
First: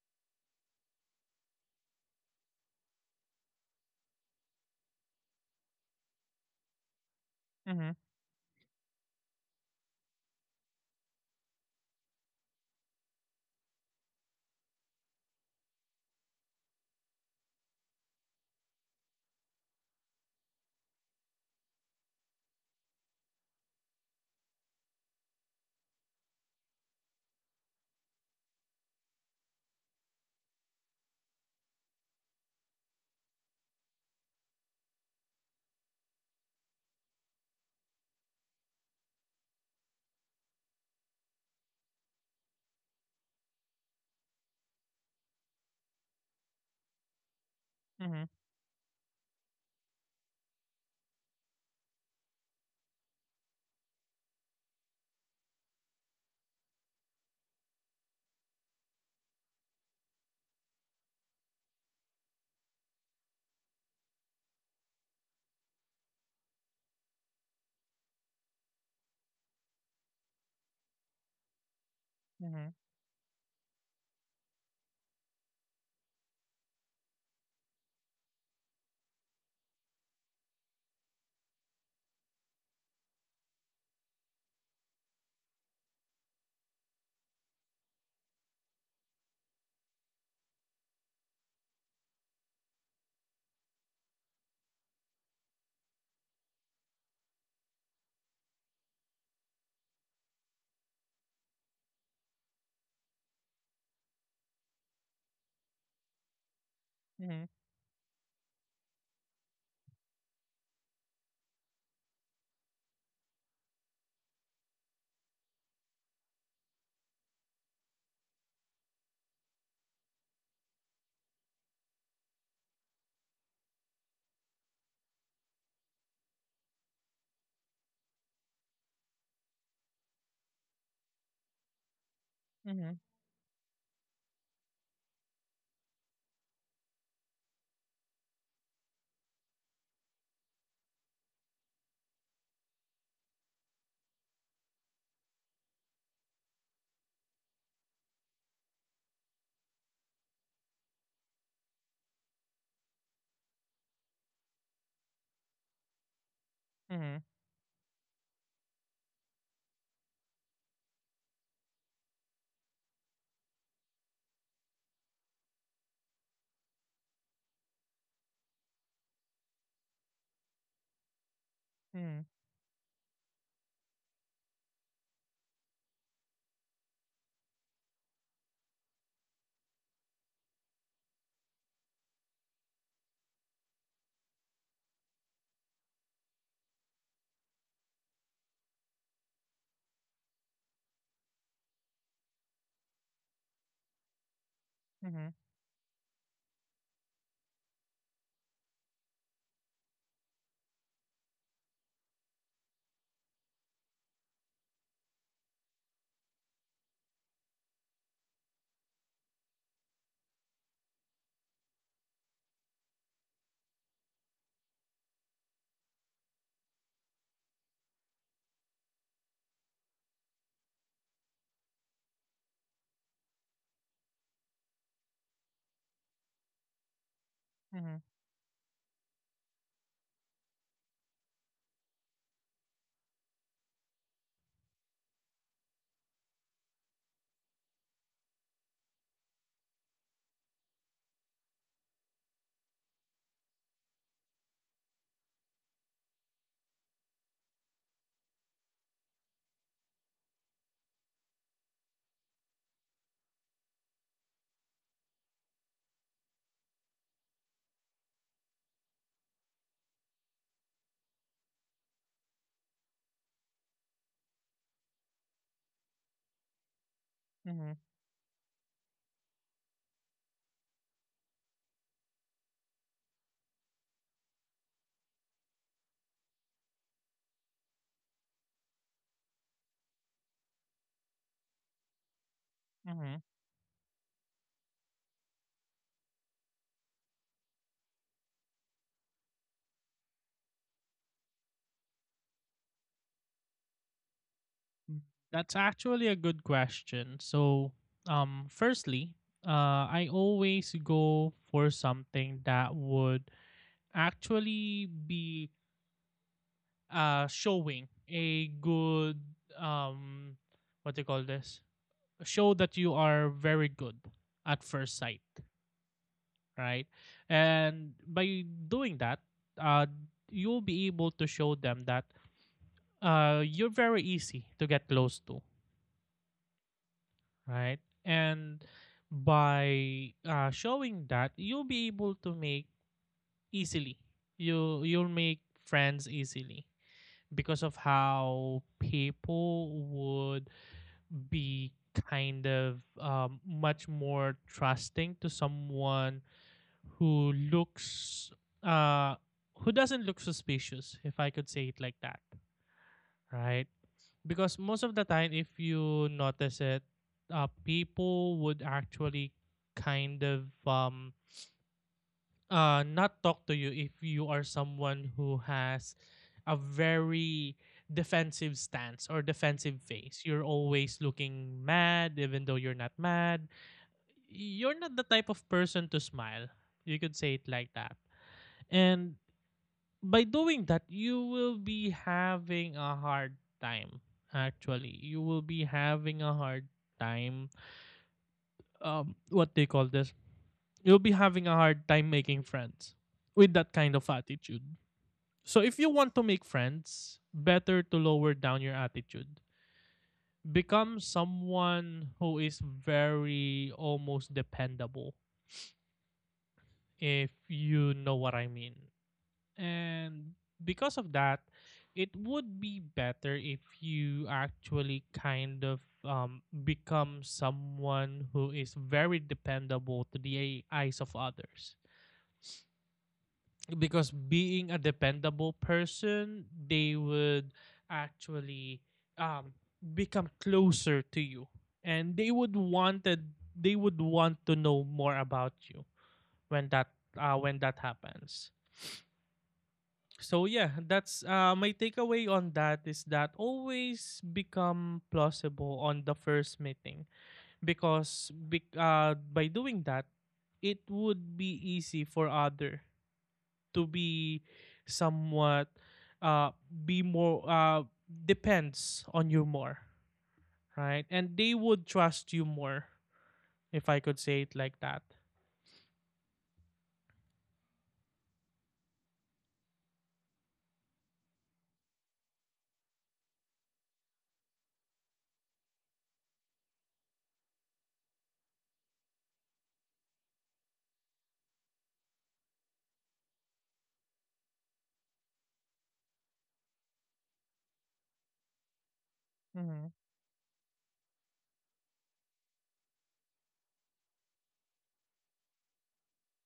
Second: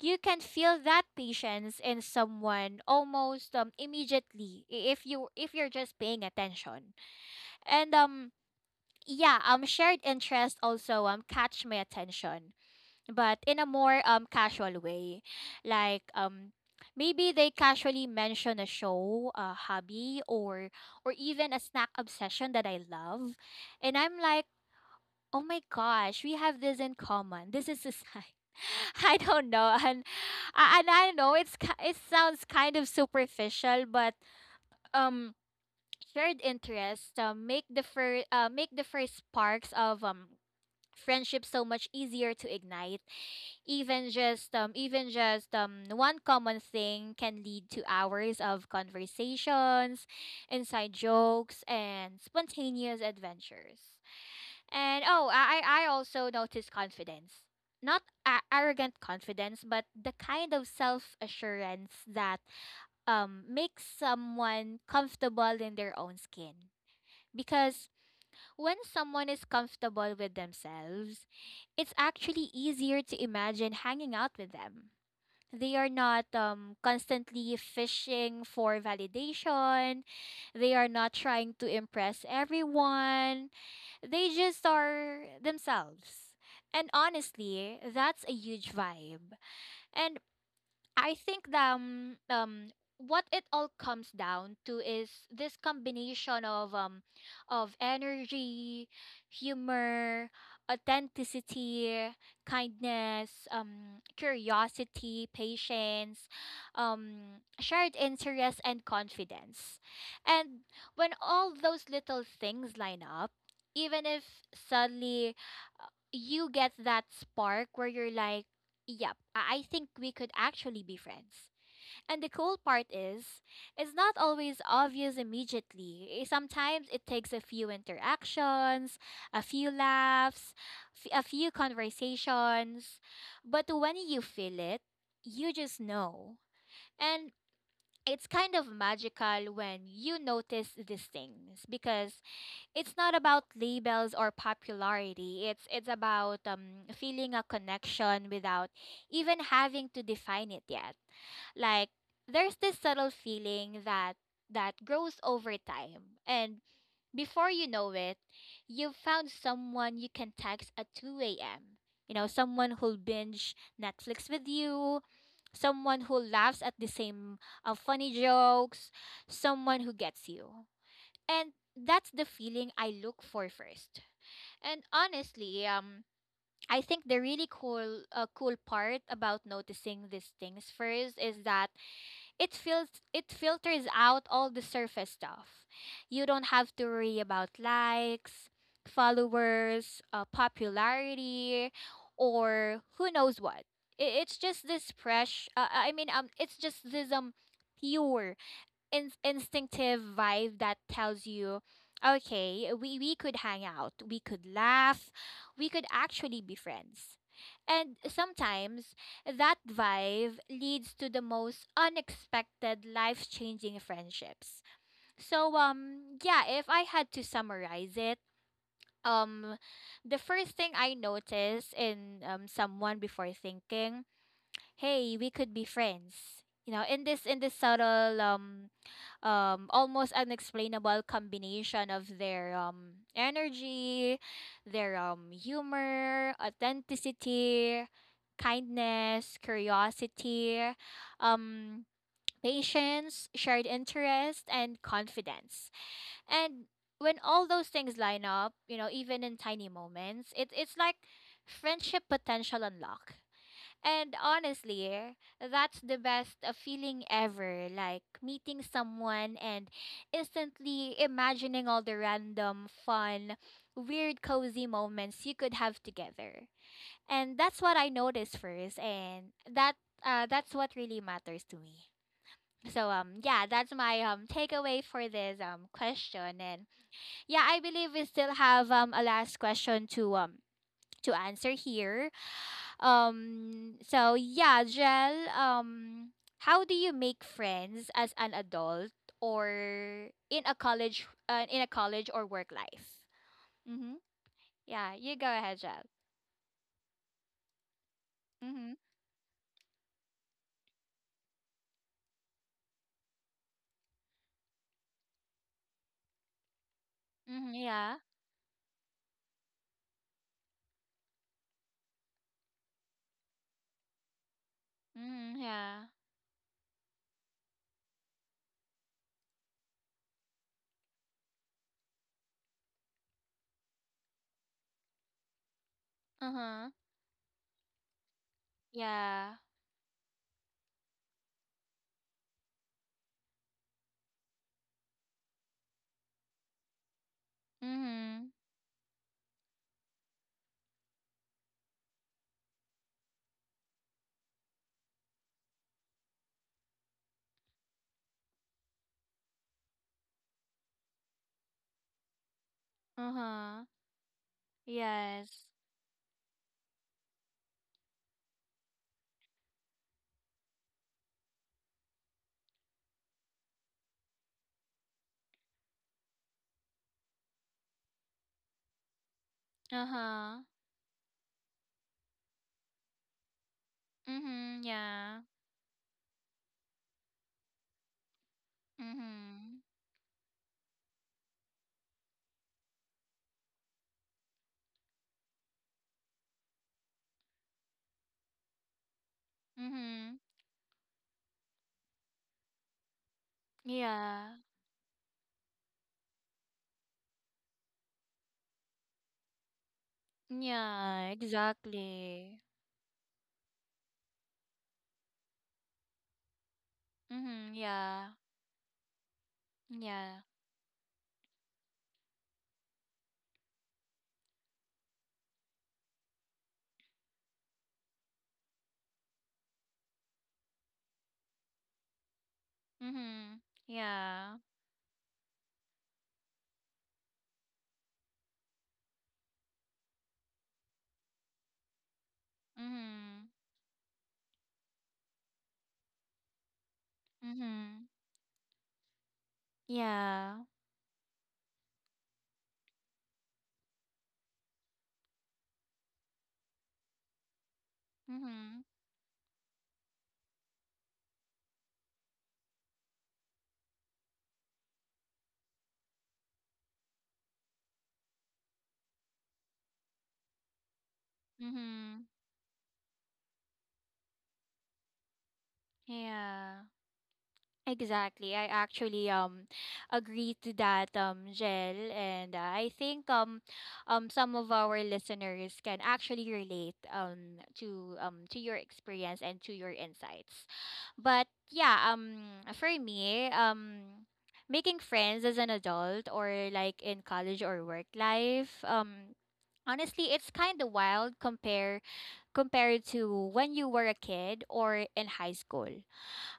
you can feel that patience in someone almost, immediately, if you if you're just paying attention. And
Mhm.
yeah, shared interest also catch my attention, but in a more casual way, like maybe they casually mention a show, a hobby, or even a snack obsession that I love, and I'm like, oh my gosh, we have this in common. This is a sign. I don't know, and I know it sounds kind of superficial, but um shared interests, make the first sparks of friendship so much easier to ignite. Even just one common thing can lead to
Mhm. Mhm. Mhm.
hours of conversations, inside jokes, and spontaneous adventures. And oh, I also noticed confidence, not arrogant confidence, but the kind of self-assurance that makes someone comfortable in their own skin. Because when someone is comfortable with themselves, it's actually easier to imagine hanging out with them. They are not, constantly fishing for validation. They are not trying to impress everyone. They just are themselves. And honestly, that's a huge vibe. And I think that, what it all comes down to is this combination of, of energy, humor, authenticity, kindness, curiosity, patience,
Mhm. Mhm. Mhm.
shared interest and confidence. And when all those little things line up, even if suddenly, uh, you get that spark where you're like, yep, I think we could actually be friends. And the cool part is, it's not always obvious immediately. Sometimes it takes a few interactions, a few laughs, a few
Mhm.
conversations. But when you feel it, you just know. And it's kind of magical when you notice these things because it's not about labels or popularity. It's about feeling a connection without even having to define it yet. Like there's this subtle feeling that that grows over time, and
Mhm.
before you know it, you've found someone you can text at 2 a.m. You know, someone who'll binge Netflix with you, someone who laughs at the same funny jokes, someone who gets you. And that's
Mhm,
the feeling I look for first. And honestly, I think the really cool, cool part about noticing these things first is that it feels it filters out all the surface stuff. You don't have to worry about likes, followers, popularity, or who knows what. It's just this
mhm,
fresh. It's just this, pure instinctive vibe that tells you, okay, we could hang out, we could laugh, we could actually be friends. And sometimes that vibe leads to the most unexpected life-changing friendships. So yeah, if I had to summarize it, um the first thing I notice in someone before thinking, hey, we could be friends. You know, in this
mhm.
subtle almost unexplainable combination of their energy, their humor, authenticity, kindness, curiosity, um patience, shared interest and confidence. And when all those things line up, you know, even in tiny moments, it's like friendship potential unlock. And honestly, that's the best, feeling ever. Like meeting someone and instantly imagining all the random, fun, weird, cozy moments you could have together. And that's
Hmm,
what I noticed first, and that, that's what really matters to me. So yeah, that's my takeaway for this question. And yeah, I believe we still have a last question to answer here.
hmm.
So yeah, Jel, how do you make friends as an adult or in a college, in a college or work life? Mhm. Yeah, you go
That's
ahead, Jel.
actually a good question. So,
Mhm.
firstly, I always go for something that would actually be
Mhm.
showing
Yeah.
a good um what do you call this, show that you are very good at first sight,
Mhm. Yeah.
right? And by doing that, uh, you'll be able to show them that you're very easy to get close to,
Uh-huh.
right? And
Yeah.
by showing that, you'll be able to make easily. You'll make friends easily because of
Mhm.
how people would be kind of much more trusting to someone who looks uh who doesn't look suspicious, if I could say it like that,
Uh-huh.
right? Because most of the time,
Yes.
if you notice it, people would actually kind of not talk to you if you are someone who has a very defensive stance or defensive face. You're
Uh-huh.
always looking mad even though you're not mad,
Mhm.
you're not the
Yeah.
type of person to smile, you could say it like that. And
Mhm.
by doing that you will be having a hard time, actually you will be having a hard time what they call this,
Mhm.
you'll be having a hard time making friends with that kind of
Yeah.
attitude. So if you want to make friends, better to lower down your attitude, become
Yeah,
someone who
exactly.
is very almost dependable, if
Mhm.
you know
Yeah.
what I mean.
Yeah.
And because of that, it would be better if you actually kind of become someone who is very dependable to the eyes of others.
Mhm.
Because
Yeah.
being a dependable person, they would actually um, become closer to you, and
Mhm.
they would want to know more about you when that when that
Mhm.
happens.
Yeah.
So yeah, that's my takeaway on that is that always become plausible on the first meeting because
Mhm.
by doing that, it would be easy for other to be somewhat uh, be more depends on you more, right? And they would
Mhm.
trust you more, if I could say it like that.
Yeah. Exactly. I actually agree to that Jel, and I think some of our listeners can actually relate to your experience and to your insights. But yeah, for me, making friends as an adult or like in college or work life,
Mm-hmm.
honestly, it's kind of wild compared to when you were a kid or in high school.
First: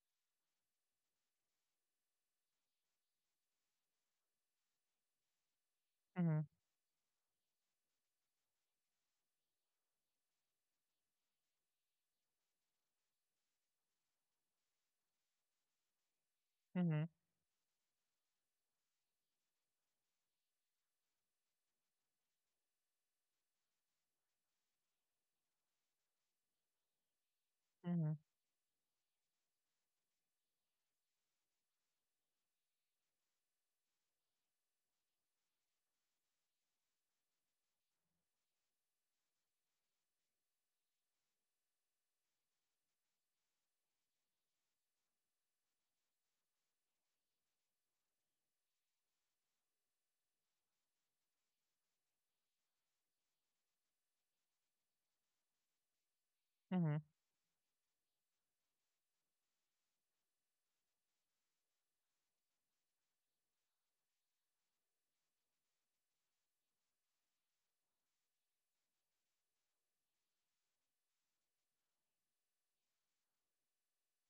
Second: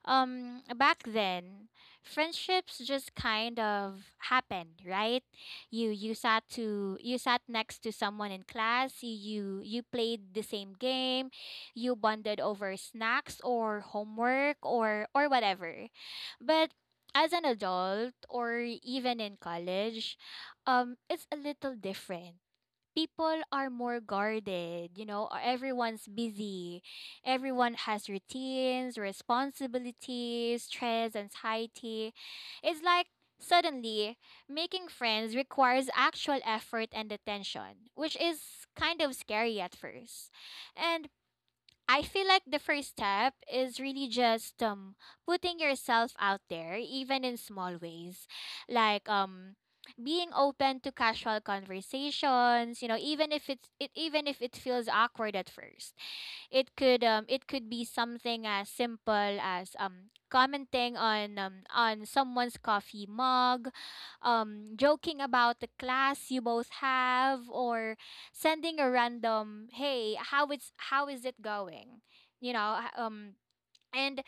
Back then, friendships just kind of happened, right?
Mm-hmm.
You sat next to someone in class, you played the same game, you bonded over snacks or homework or whatever. But
Mm-hmm.
as an adult or even in college, it's a little different. People are more guarded. You know, everyone's busy. Everyone has
Mm-hmm.
routines, responsibilities, stress, anxiety. It's like suddenly making friends requires actual effort and attention, which is kind of scary at first. And I feel like the first step is really just putting yourself out there even in small ways. Like being open to casual conversations, you know, even if it even if it feels awkward at first. It
Mm-hmm.
could um it could be something as simple as commenting on someone's coffee mug, joking about the class you both have, or sending a random, "Hey, how is it going?" You know, and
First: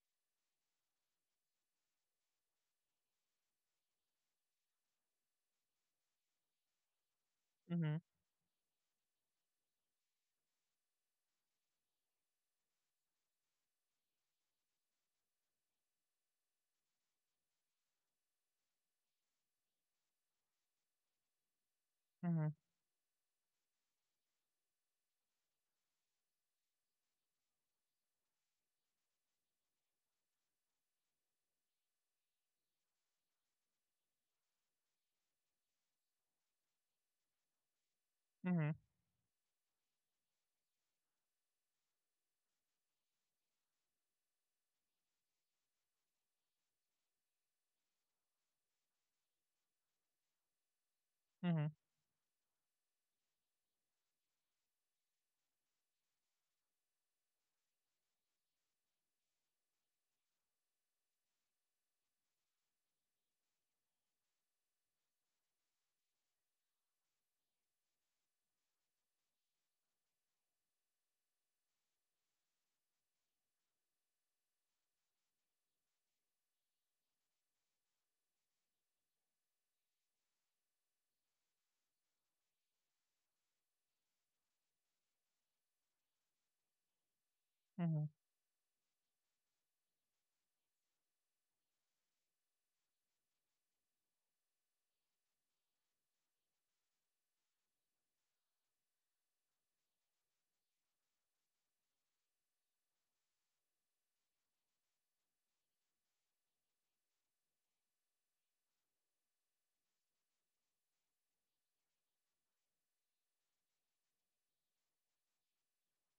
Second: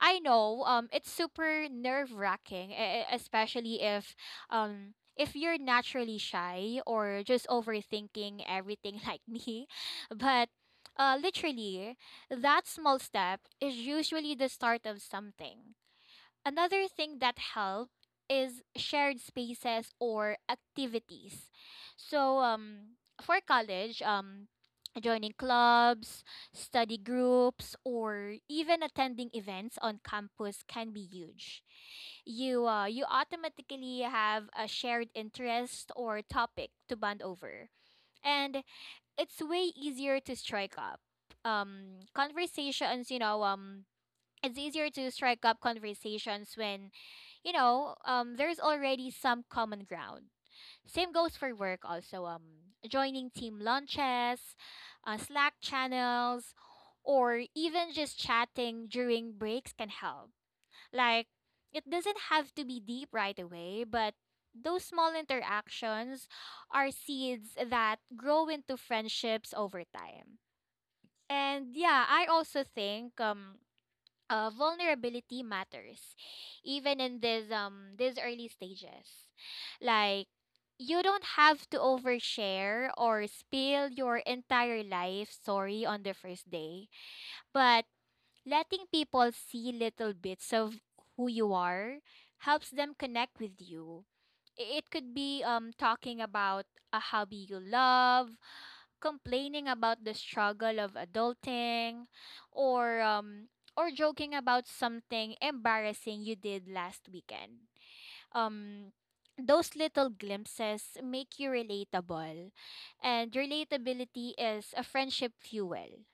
I know it's super nerve-wracking, especially if you're naturally shy or just
Mm-hmm.
overthinking everything like me. But literally that small step is usually the start of something. Another thing that help is shared spaces or activities. So
Mm-hmm.
for college, joining clubs, study groups, or even attending events on campus can be huge. You automatically have a shared interest or topic to bond over. And
Mm-hmm.
it's way easier to strike up conversations, you know, it's easier to strike up conversations when, you know, there's already some common ground. Same goes for
Mm-hmm.
work also. Joining team lunches, Slack channels, or even just chatting during breaks can help. Like, it doesn't have to be deep right away, but those small interactions are seeds that grow into friendships over time. And yeah, I also think vulnerability matters even in this these early stages, like, you don't have to overshare or spill your entire life story on the first day, but
Mm-hmm.
letting people see little bits of who you are helps them connect with you. It could be talking about a hobby you love, complaining about the struggle of adulting, or or joking about something embarrassing you did last weekend. Um those little glimpses make you relatable, and relatability is a friendship fuel.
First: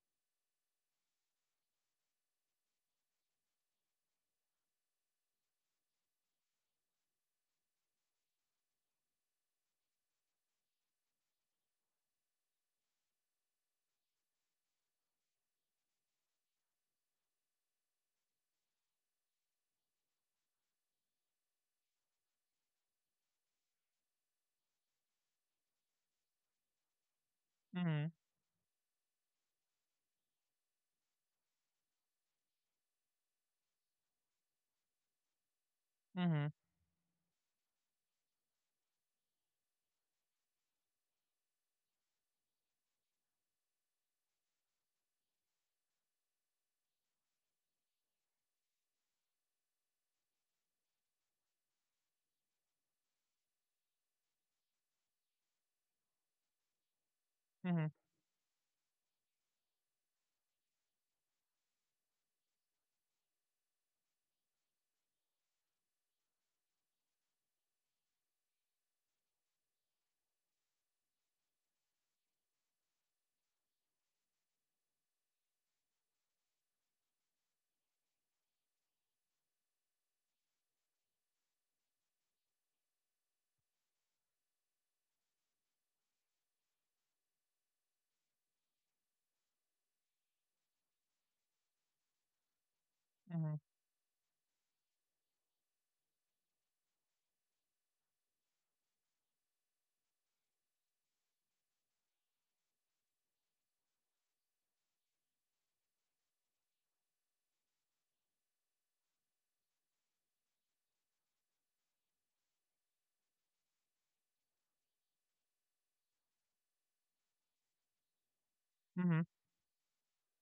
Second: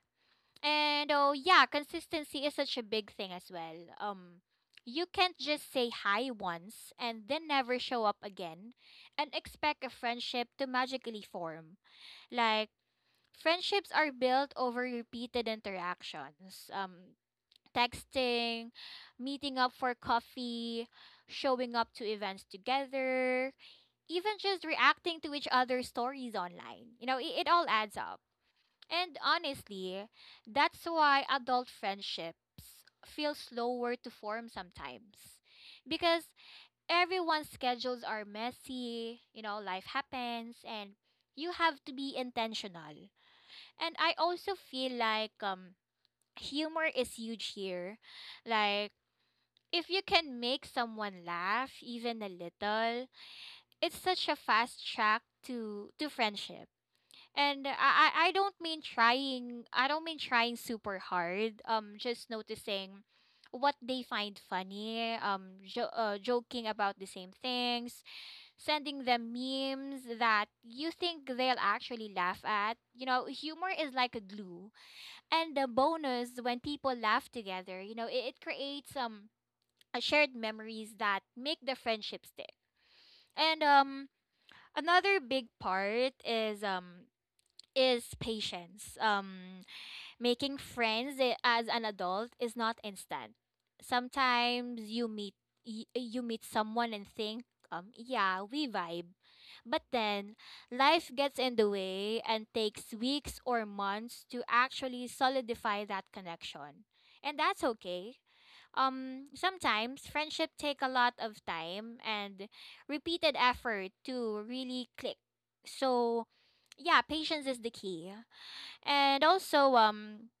And oh yeah, consistency is such a big thing as well. You can't just say hi once and then never show up again and expect a friendship to magically form. Like, friendships are built over repeated interactions, texting, meeting up for coffee, showing up to events together, even just reacting to each other's stories online. You know, it all
Mm-hmm.
adds up. And honestly, that's why adult friendships feel slower to form sometimes, because everyone's schedules are messy. You know, life happens, and you have to be intentional. And I also feel like humor is huge here. Like, if you can make someone laugh even a little, it's such a fast track to friendship. And
Mm-hmm.
I don't mean trying super hard. Just noticing what they find funny, joking about the same things, sending them memes that you think they'll actually laugh at. You know, humor is like a glue, and the bonus, when people laugh together, you know, it creates a shared memories that make the friendship stick. And another big part is patience. Making friends as an adult is not instant.
Mm-hmm.
Sometimes you you meet someone and think, yeah, we vibe. But then life gets in the way and takes weeks or months to actually solidify that connection. And that's okay. Sometimes friendship take a lot of time and repeated effort to really click, so yeah, patience is the key.
Mm-hmm.
And also,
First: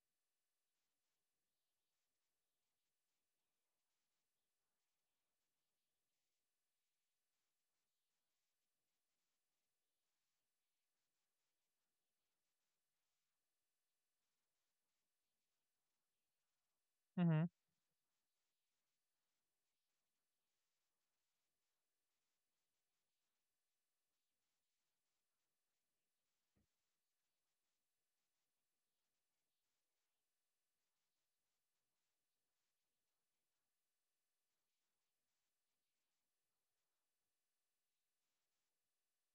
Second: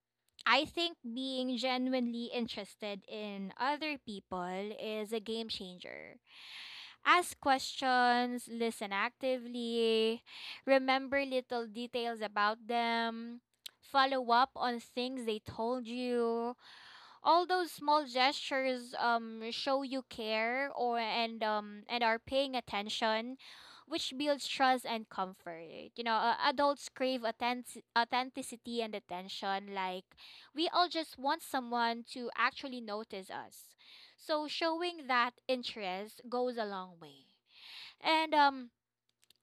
I think being genuinely interested in other people is a game changer. Ask questions, listen actively, remember little details about them, follow up on things they told you. All
Mm-hmm.
those small gestures show you care or and are paying attention, which builds trust and comfort. You know, adults crave authenticity and attention. Like, we all just want someone to actually notice us, so showing that interest goes a long way. And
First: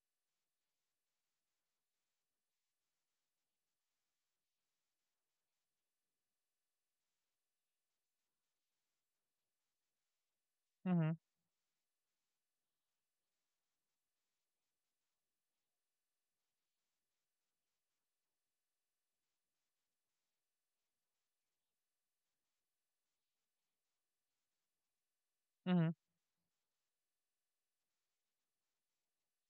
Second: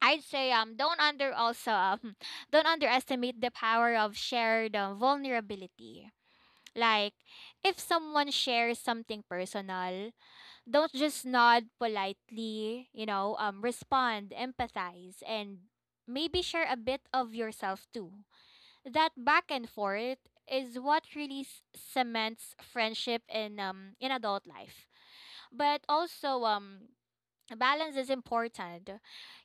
I'd say don't under also don't underestimate the power of shared vulnerability. Like, if someone shares something personal, don't
Mm-hmm. Mm-hmm.
just nod politely. You know, respond, empathize, and maybe share a bit of yourself too. That back and forth is what really cements friendship in adult life. But
Mm-hmm.
also, balance is important.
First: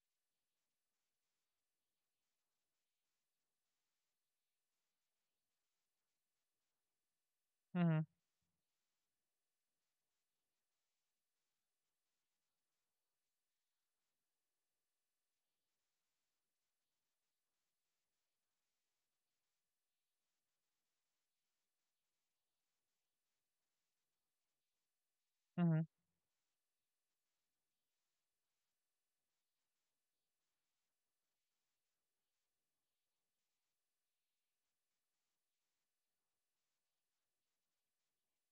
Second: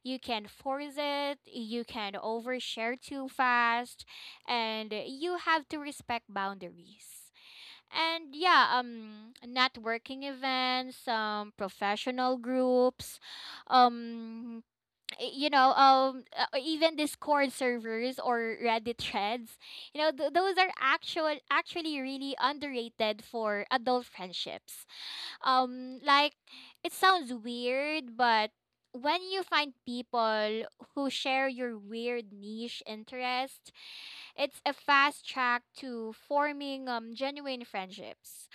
You can force it, you can overshare too fast, and you have to respect boundaries.
Mm-hmm.
And yeah, networking events, professional groups, um you know, even Discord servers or Reddit threads. You know, those are actually really underrated for adult friendships.
Mm-hmm.
Like, it sounds weird, but when you find people who share your weird niche interest, it's a fast track to forming genuine friendships.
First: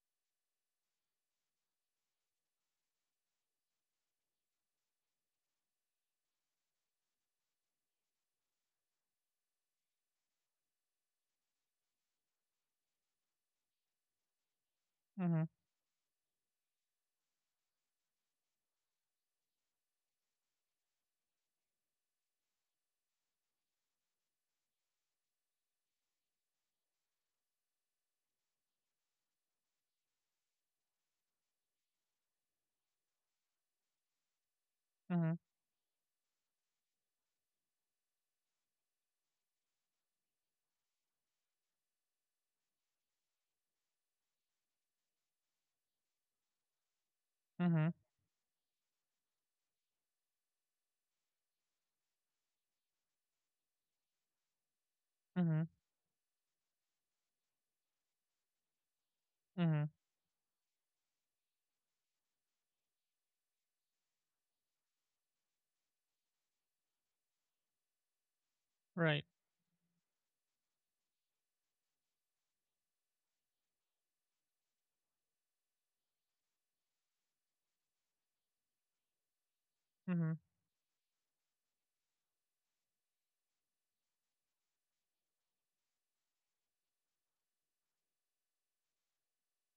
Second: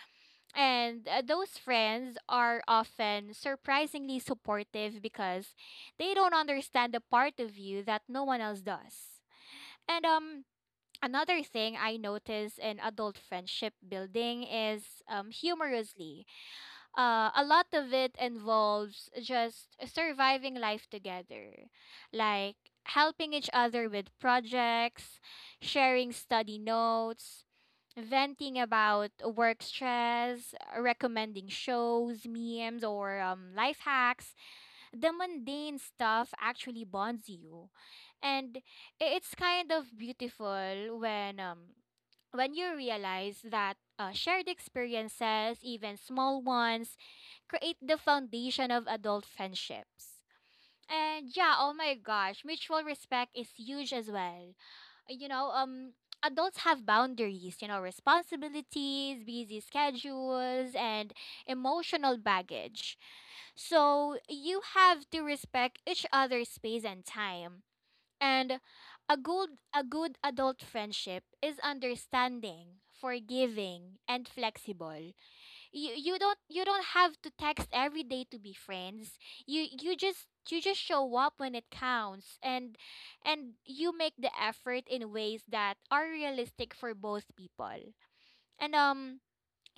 And those friends are often surprisingly supportive because they don't understand the part of you that no one else does. And another thing I notice in adult friendship building is
Mm-hmm. Mm-hmm.
humorously. A lot of it involves just surviving life together. Like, helping each other with projects, sharing study notes, venting about work stress, recommending shows, memes, or life hacks. The
Mm-hmm.
mundane stuff actually bonds you. And it's kind of beautiful when you realize that shared experiences, even small ones, create
Mm-hmm.
the foundation of adult friendships. And yeah, oh my gosh, mutual respect is huge as well. You know, adults have boundaries, you know, responsibilities, busy
Mm-hmm.
schedules, and emotional baggage. So you have to respect each other's space and time. And a
Right.
good a good adult friendship is understanding, forgiving, and flexible. You don't have to text every day to be friends. you you just
Mhm.
you just show up when it counts, and you make the effort in ways that are realistic for both people. And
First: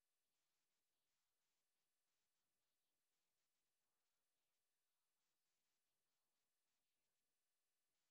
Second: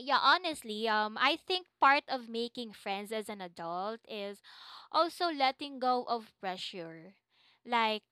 yeah, honestly, I think part of making friends as an adult is also letting go of pressure. Like,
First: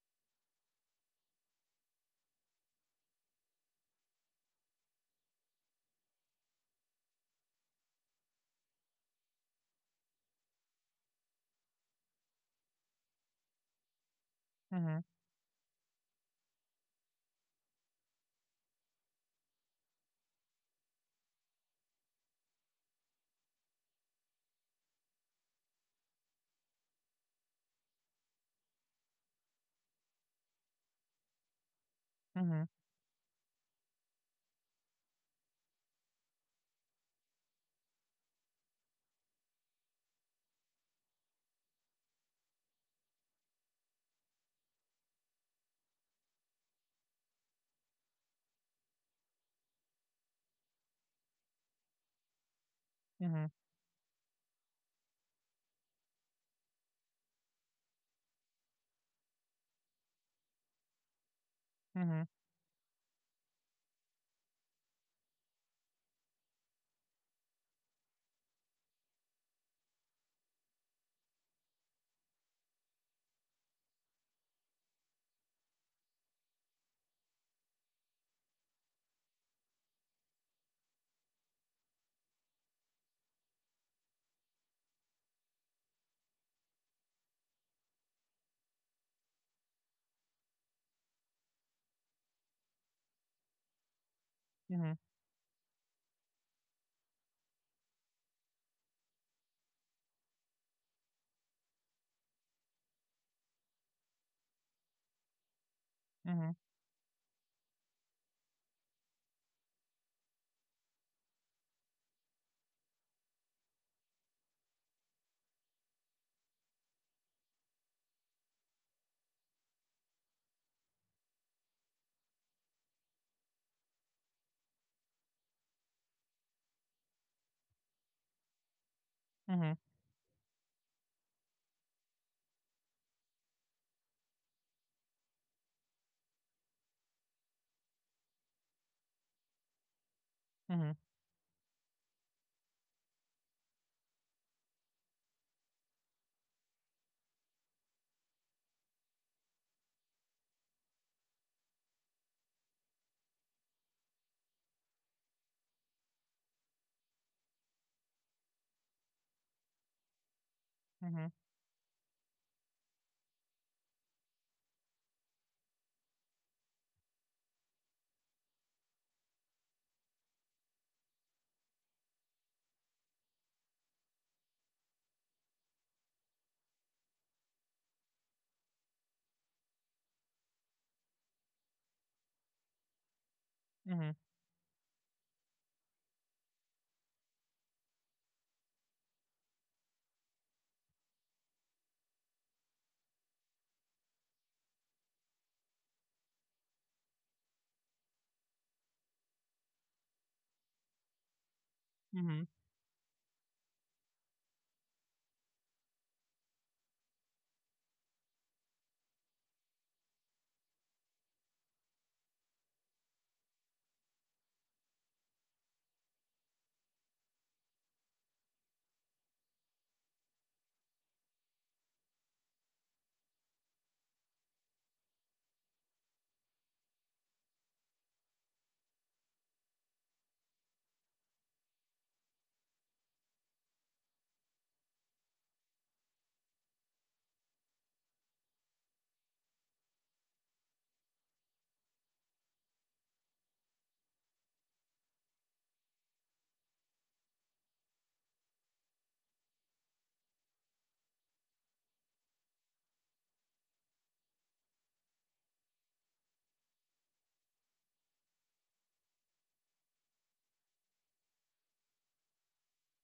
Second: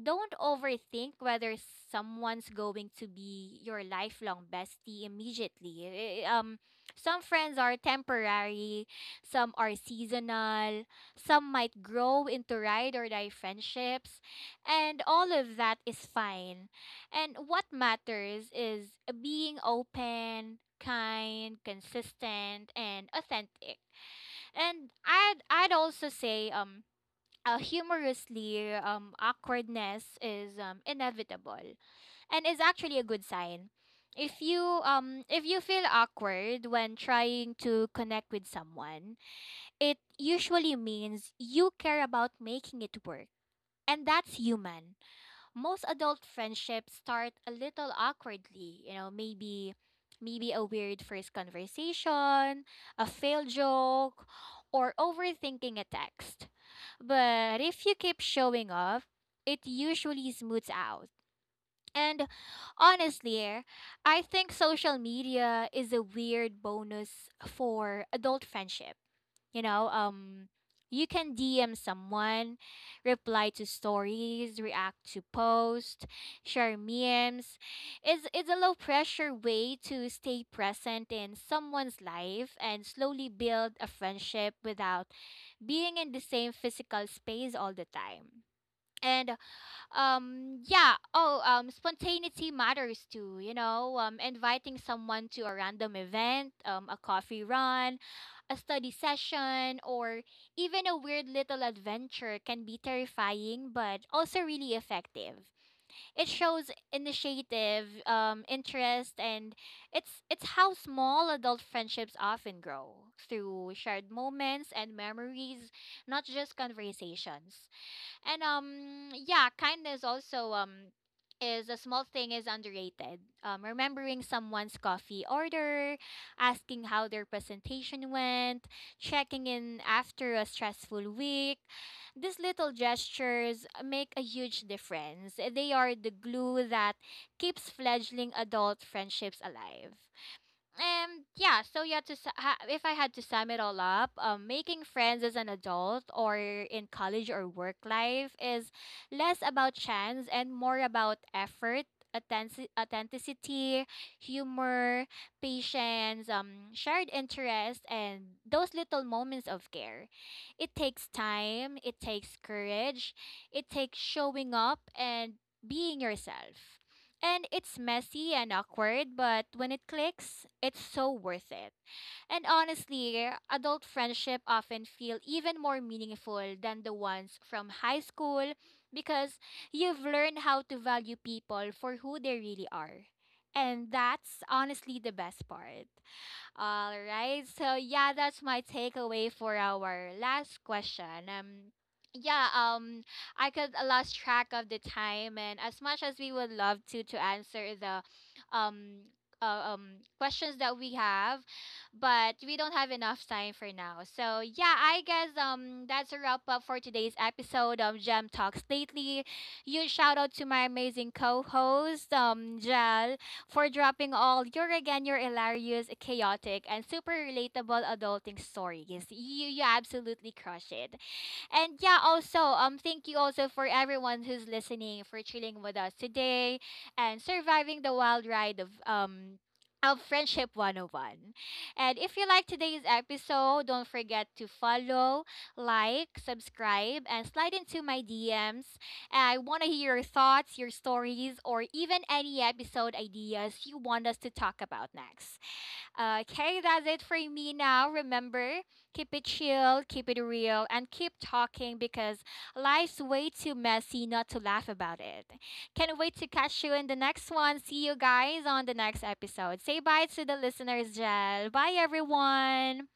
don't overthink whether someone's going to be your lifelong bestie immediately. Some friends are temporary, some are seasonal, some might grow into ride or die friendships, and
Mhm.
all of that is fine. And what matters is being open, kind, consistent, and authentic. And I'd also say humorously, awkwardness is inevitable and is
Mhm.
actually a good sign. If you feel awkward when trying to connect with someone, it usually means you care about making it work. And that's human. Most adult friendships start a little awkwardly, you know, maybe a weird first conversation, a failed
Mhm.
joke, or overthinking a text. But if you keep showing up, it usually smooths out.
Mhm.
And honestly, I think social media is a weird bonus for adult friendship. You know, you can DM someone, reply to stories, react to posts, share memes. It's a low pressure way to stay present in someone's life and slowly build a friendship without being in the same physical space all the time. And yeah, spontaneity matters too. You know, inviting
Mhm.
someone to a random event, a coffee run, a study session, or even a weird little adventure can be terrifying but also really effective. It
Mhm.
shows initiative, interest, and it's how small adult friendships often grow through shared moments and memories, not just conversations. And yeah, kindness also is a small thing, is underrated. Remembering someone's coffee order, asking how their presentation went, checking
Mhm.
in after a stressful week. These little gestures make a huge difference. They are the glue that keeps fledgling adult friendships alive.
Mhm.
And yeah, so yeah, if I had to sum it all up, making friends as an adult or in college or work life is less about chance and more about effort, authenticity, humor, patience, shared interest, and those little moments of care. It takes
Mhm.
time. It takes courage. It takes showing up and being yourself. And it's messy and awkward, but when it clicks, it's so worth it. And honestly, adult friendship often feel even more meaningful than the ones from high school because you've learned how to value people for who they really are. And
Mhm.
that's honestly the best part. All right. So yeah, that's my takeaway for our last question. Yeah, I could lost track of the time, and as much as we would love to answer the um uh, um questions that we have,
Mhm.
but we don't have enough time for now. So yeah, I guess that's a wrap up for today's episode of Gem Talks Lately. Huge shout out to my amazing co-host, Jel, for dropping all your again your hilarious, chaotic, and super relatable adulting stories. You absolutely crush it. And yeah, also, thank you also for everyone who's listening, for chilling with us today and surviving the wild ride of Friendship 101. And if you like today's episode, don't forget to follow, like, subscribe, and slide into my DMs. I want to hear your thoughts, your stories, or even any episode ideas you want us to talk about next. Okay, that's it for me now. Remember, keep it chill, keep it real, and keep talking, because life's way too messy not to laugh about it. Can't wait to catch you in the next one. See you guys on the next episode. Say bye to the listeners, Jel. Bye, everyone.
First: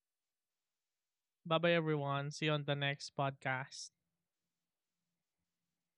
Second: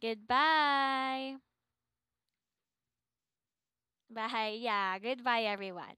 Goodbye.
Bye bye, everyone. See you on the next podcast.
Bye. Yeah, goodbye, everyone.